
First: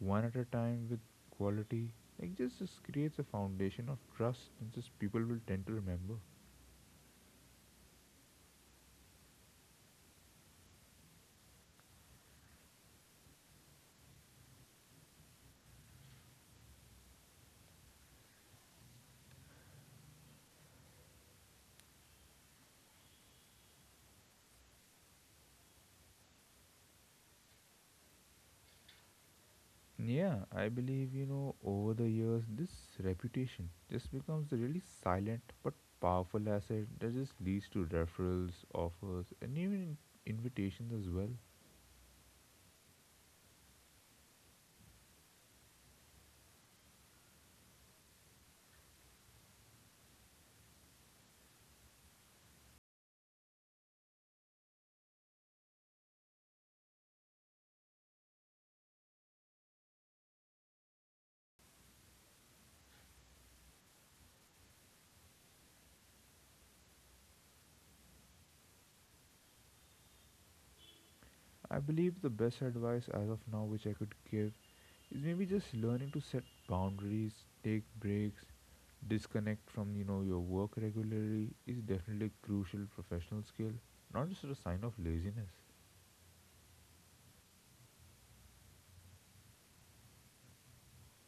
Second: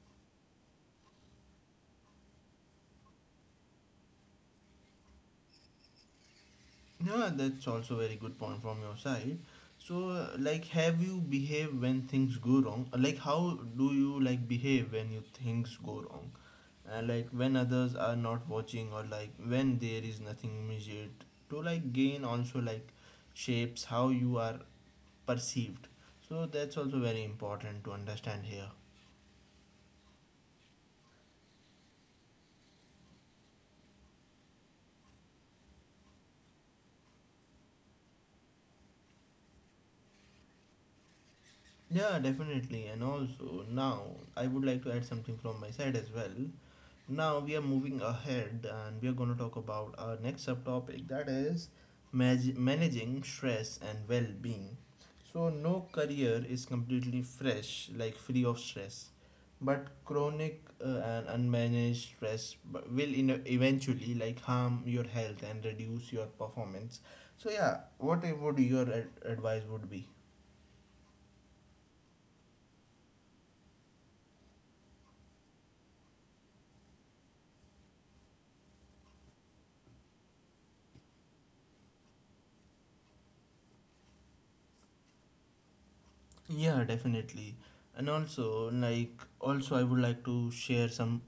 Speaker 2: one at a time with quality, like just creates a foundation of trust, and just people will tend to remember.
Speaker 1: yeah, that's also very good point from your side. So, like, have you behave when things go wrong? Like, how do you like behave when you things go wrong? And like when others are not watching, or like when there is nothing immediate to like gain, also like shapes how you are perceived. So that's also very important to understand here.
Speaker 2: Yeah, I believe over the years this reputation just becomes a really silent but powerful asset that just leads to referrals, offers, and even invitations as well.
Speaker 1: Yeah, definitely. And also now I would like to add something from my side as well. Now we are moving ahead and we are going to talk about our next subtopic that is managing stress and well-being. So no career is completely fresh, like free of stress, but chronic and unmanaged stress will eventually like harm your health and reduce your performance. So yeah, would your advice would be.
Speaker 2: I believe the best advice as of now which I could give is maybe just learning to set boundaries, take breaks, disconnect from your work regularly is definitely a crucial professional skill, not just a sign of laziness.
Speaker 1: Yeah, definitely. And also, like, also I would like to share some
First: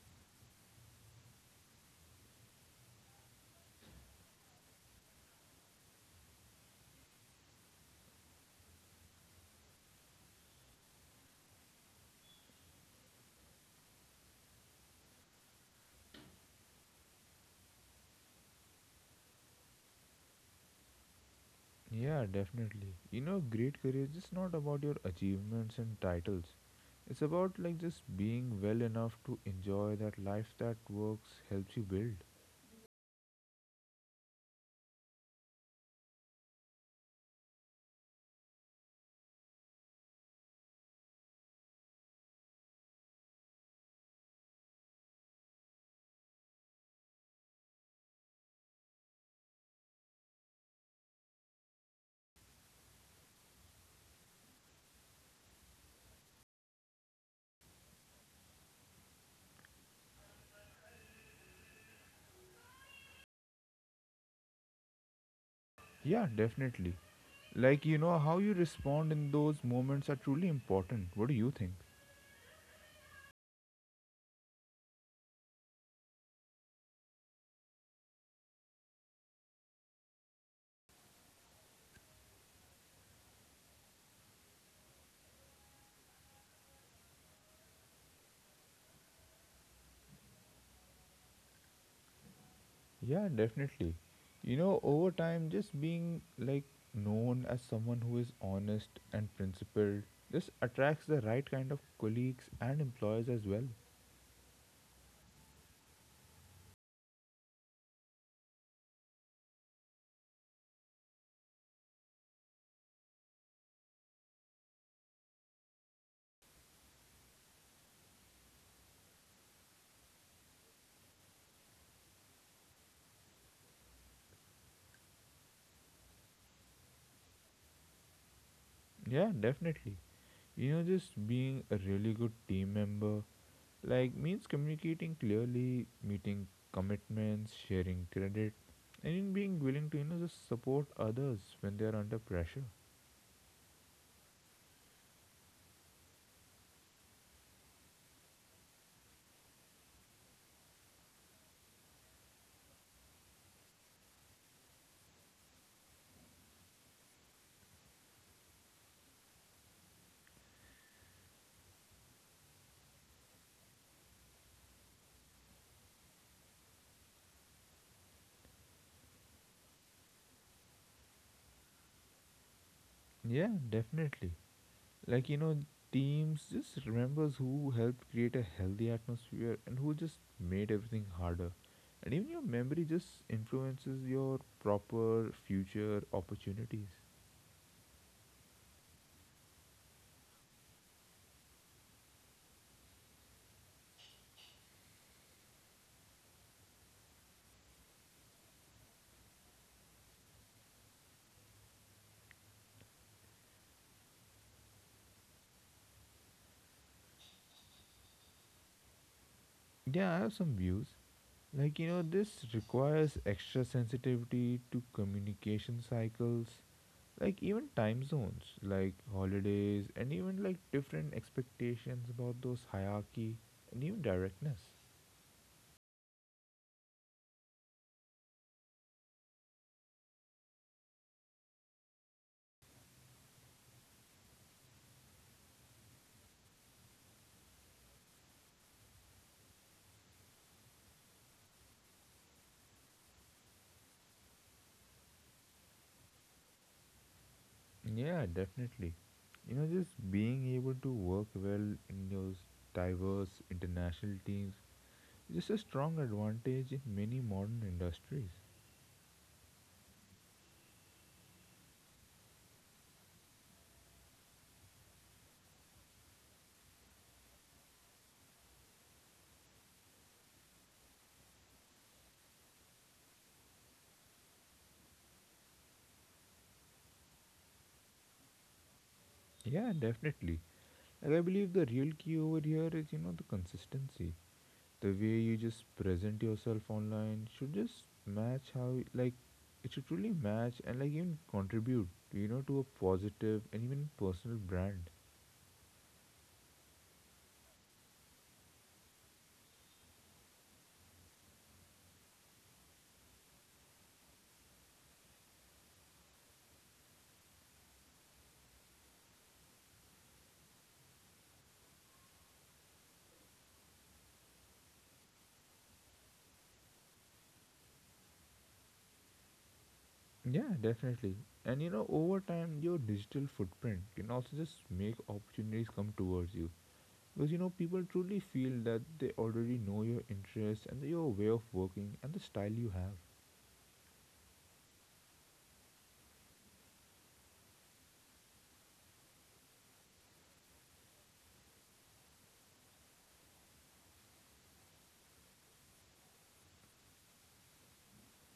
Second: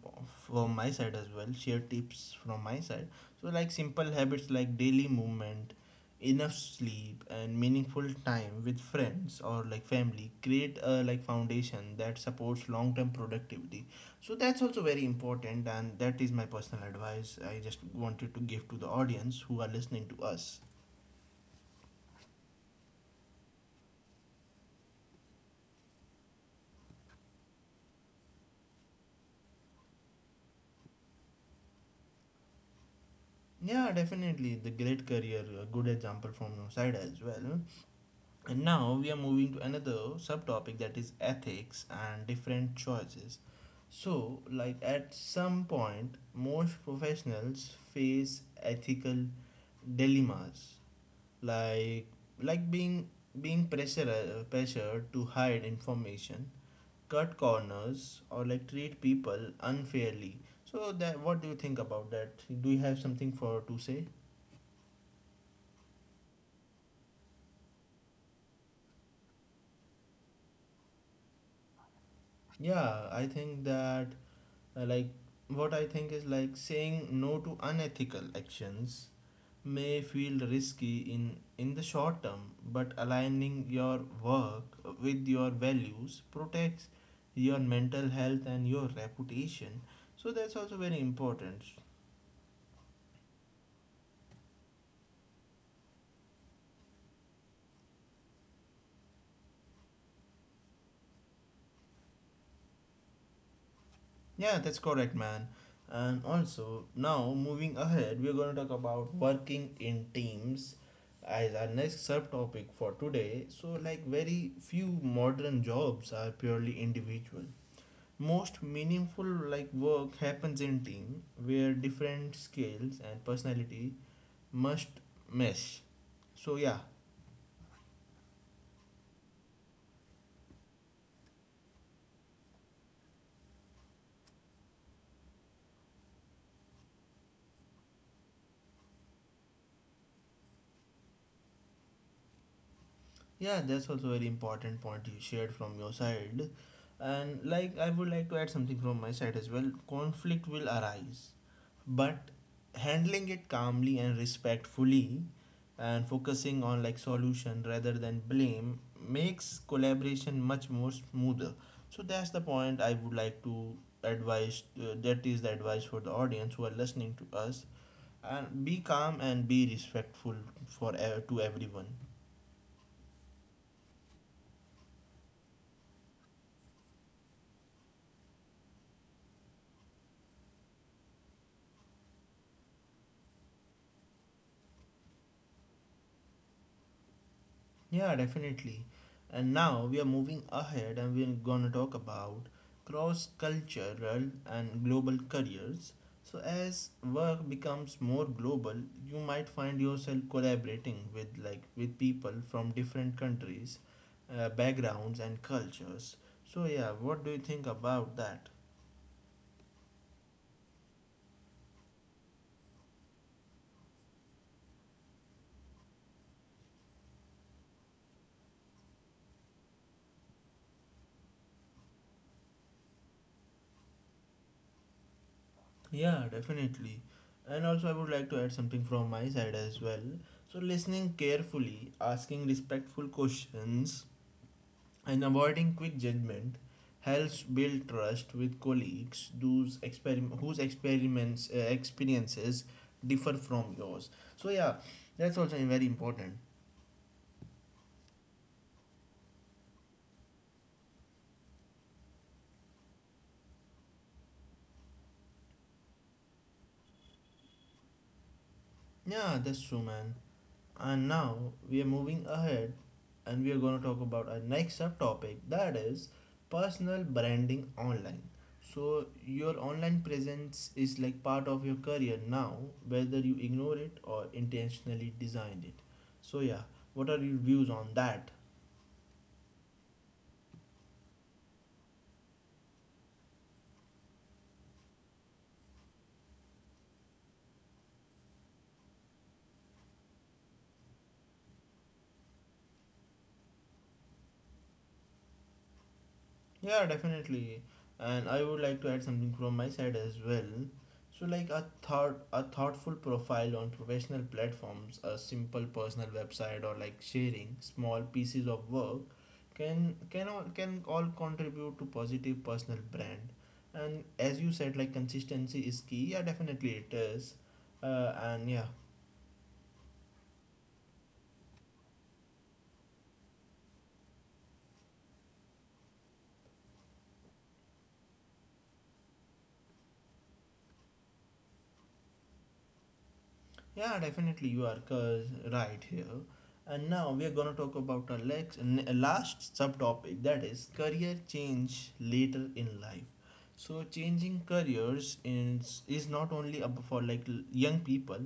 Speaker 1: from my side as well, share tips from my side. So, like, simple habits like daily movement, enough sleep, and meaningful time with friends or like family create a like foundation that supports long term productivity. So, that's also very important, and that is my personal advice I just wanted to give to the audience who are listening to us.
Speaker 2: Yeah, definitely. Great career is just not about your achievements and titles. It's about like just being well enough to enjoy that life that works helps you build.
Speaker 1: Yeah, definitely. The great career, a good example from your side as well. And now we are moving to another subtopic that is ethics and different choices. So, like at some point, most professionals face ethical dilemmas, like like being being pressure pressured to hide information, cut corners, or like treat people unfairly. So that what do you think about that? Do you have something for to say?
Speaker 2: Yeah, definitely. Like, how you respond in those moments are truly important. What do you think?
Speaker 1: Yeah, I think that like what I think is, like saying no to unethical actions may feel risky in the short term, but aligning your work with your values protects your mental health and your reputation. So that's also very important.
Speaker 2: Yeah, definitely. Over time, just being like known as someone who is honest and principled just attracts the right kind of colleagues and employers as well.
Speaker 1: Yeah, that's correct, man. And also, now moving ahead, we're going to talk about working in teams as our next subtopic for today. So, like, very few modern jobs are purely individual. Most meaningful like work happens in team where different skills and personality must mesh. So yeah,
Speaker 2: Yeah, definitely. Just being a really good team member like means communicating clearly, meeting commitments, sharing credit, and in being willing to just support others when they are under pressure.
Speaker 1: yeah, that's also very important point you shared from your side. And like I would like to add something from my side as well. Conflict will arise, but handling it calmly and respectfully and focusing on like solution rather than blame makes collaboration much more smoother. So that's the point I would like to advise, that is the advice for the audience who are listening to us, and be calm and be respectful for to everyone.
Speaker 2: Yeah, definitely. Like teams just remembers who helped create a healthy atmosphere and who just made everything harder. And even your memory just influences your proper future opportunities.
Speaker 1: Yeah, definitely. And now we are moving ahead and we're going to talk about cross cultural and global careers. So, as work becomes more global, you might find yourself collaborating with people from different countries, backgrounds and cultures. So, yeah, what do you think about that?
Speaker 2: Yeah, I have some views. Like this requires extra sensitivity to communication cycles, like even time zones, like holidays, and even like different expectations about those hierarchy and even directness.
Speaker 1: Yeah, definitely. And also, I would like to add something from my side as well. So, listening carefully, asking respectful questions, and avoiding quick judgment helps build trust with colleagues whose, whose experiments, experiences differ from yours. So yeah, that's also very important.
Speaker 2: Yeah, definitely. Just being able to work well in those diverse international teams is just a strong advantage in many modern industries.
Speaker 1: Yeah, that's true, man. And now we are moving ahead and we are going to talk about our next subtopic that is personal branding online. So, your online presence is like part of your career now, whether you ignore it or intentionally designed it. So, yeah, what are your views on that?
Speaker 2: Yeah, definitely. Like I believe the real key over here is, the consistency. The way you just present yourself online should just match how like it should truly match and like even contribute, to a positive and even personal brand.
Speaker 1: Yeah, definitely. And I would like to add something from my side as well. So like a thoughtful profile on professional platforms, a simple personal website or like sharing small pieces of work can all contribute to positive personal brand. And as you said, like consistency is key. Yeah, definitely it is. And yeah,
Speaker 2: Yeah, definitely. And over time, your digital footprint can also just make opportunities come towards you. Because people truly feel that they already know your interests and your way of working and the style you have.
Speaker 1: yeah, definitely you are cause right here. And now we are gonna talk about our last subtopic that is career change later in life. So changing careers is not only for like young people.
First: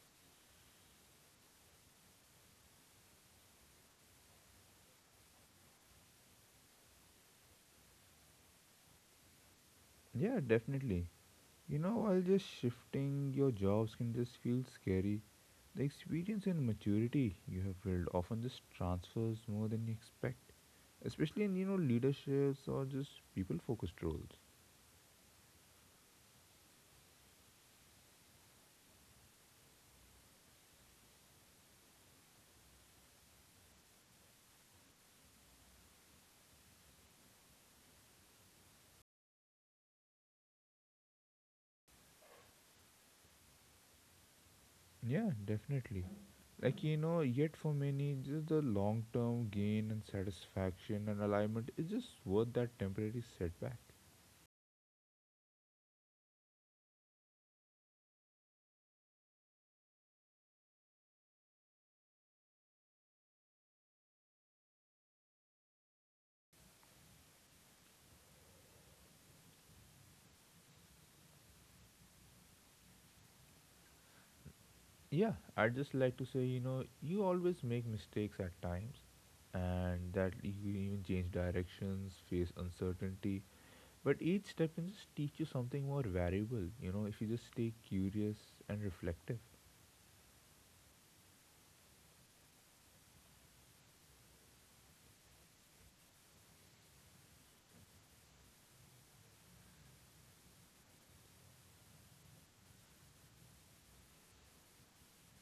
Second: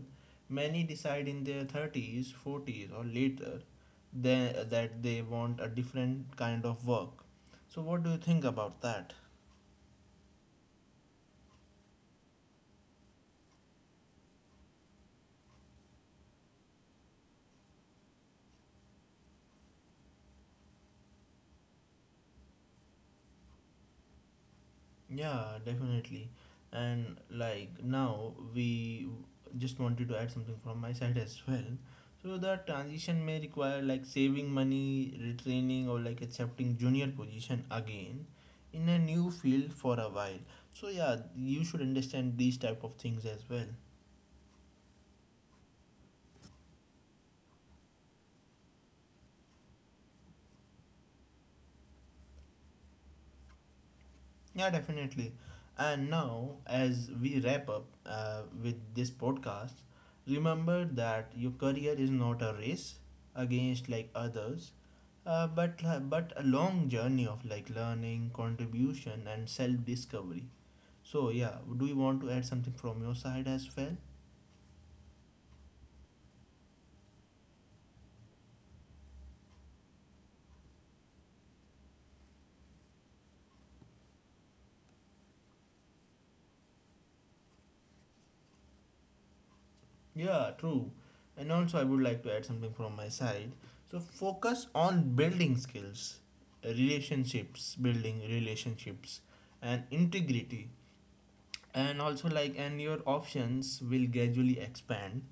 Speaker 1: Many decide in their thirties, forties, or later that they want a different kind of work. So what do you think about that?
Speaker 2: Yeah, definitely. While just shifting your jobs can just feel scary, the experience and maturity you have built often just transfers more than you expect, especially in leaderships or just people focused roles.
Speaker 1: Yeah, definitely. And like now, we just wanted to add something from my side as well. So the transition may require like saving money, retraining, or like accepting junior position again in a new field for a while. So yeah, you should understand these type of things as well.
Speaker 2: Yeah, definitely. Like yet for many just the long term gain and satisfaction and alignment is just worth that temporary setback.
Speaker 1: Yeah, definitely. And now, as we wrap up with this podcast, remember that your career is not a race against like others, but a long journey of like learning, contribution, and self discovery. So yeah, do you want to add something from your side as well?
Speaker 2: Yeah, I'd just like to say you always make mistakes at times, and that you even change directions, face uncertainty, but each step can just teach you something more valuable, if you just stay curious and reflective.
Speaker 1: Yeah, true. And also, I would like to add something from my side. So, focus on building skills, relationships, building relationships, and integrity. And also, like, and your options will gradually expand,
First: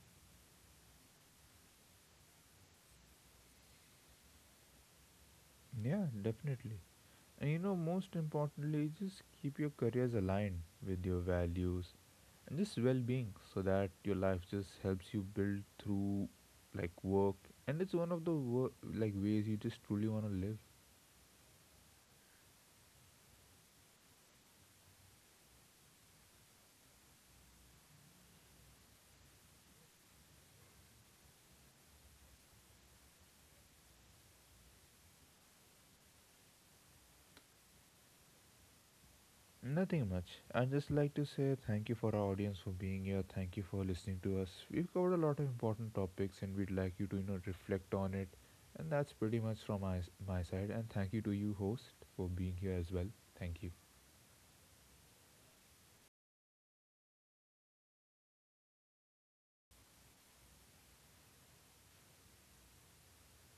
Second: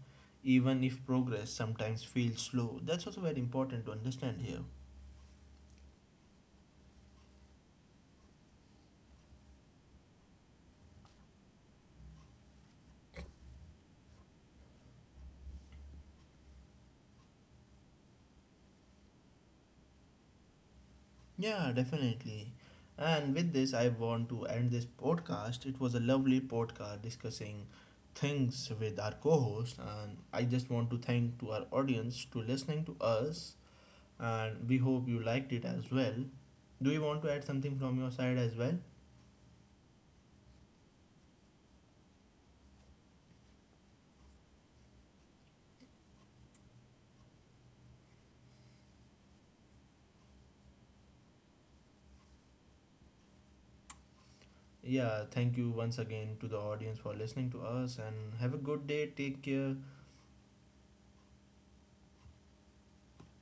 Speaker 1: even if progress sometimes feels slow. That's also very important to understand here.
Speaker 2: Yeah, definitely. And most importantly, just keep your careers aligned with your values and just well being so that your life just helps you build through like work. And it's one of the like ways you just truly want to live.
Speaker 1: Yeah, definitely. And with this, I want to end this podcast. It was a lovely podcast discussing things with our co-host, and I just want to thank to our audience to listening to us, and we hope you liked it as well. Do you want to add something from your side as well?
Speaker 2: Nothing much. I'd just like to say thank you for our audience for being here. Thank you for listening to us. We've covered a lot of important topics and we'd like you to, reflect on it. And that's pretty much from my side. And thank you to you, host, for being here as well. Thank you.
Speaker 1: Yeah, thank you once again to the audience for listening to us, and have a good day. Take care.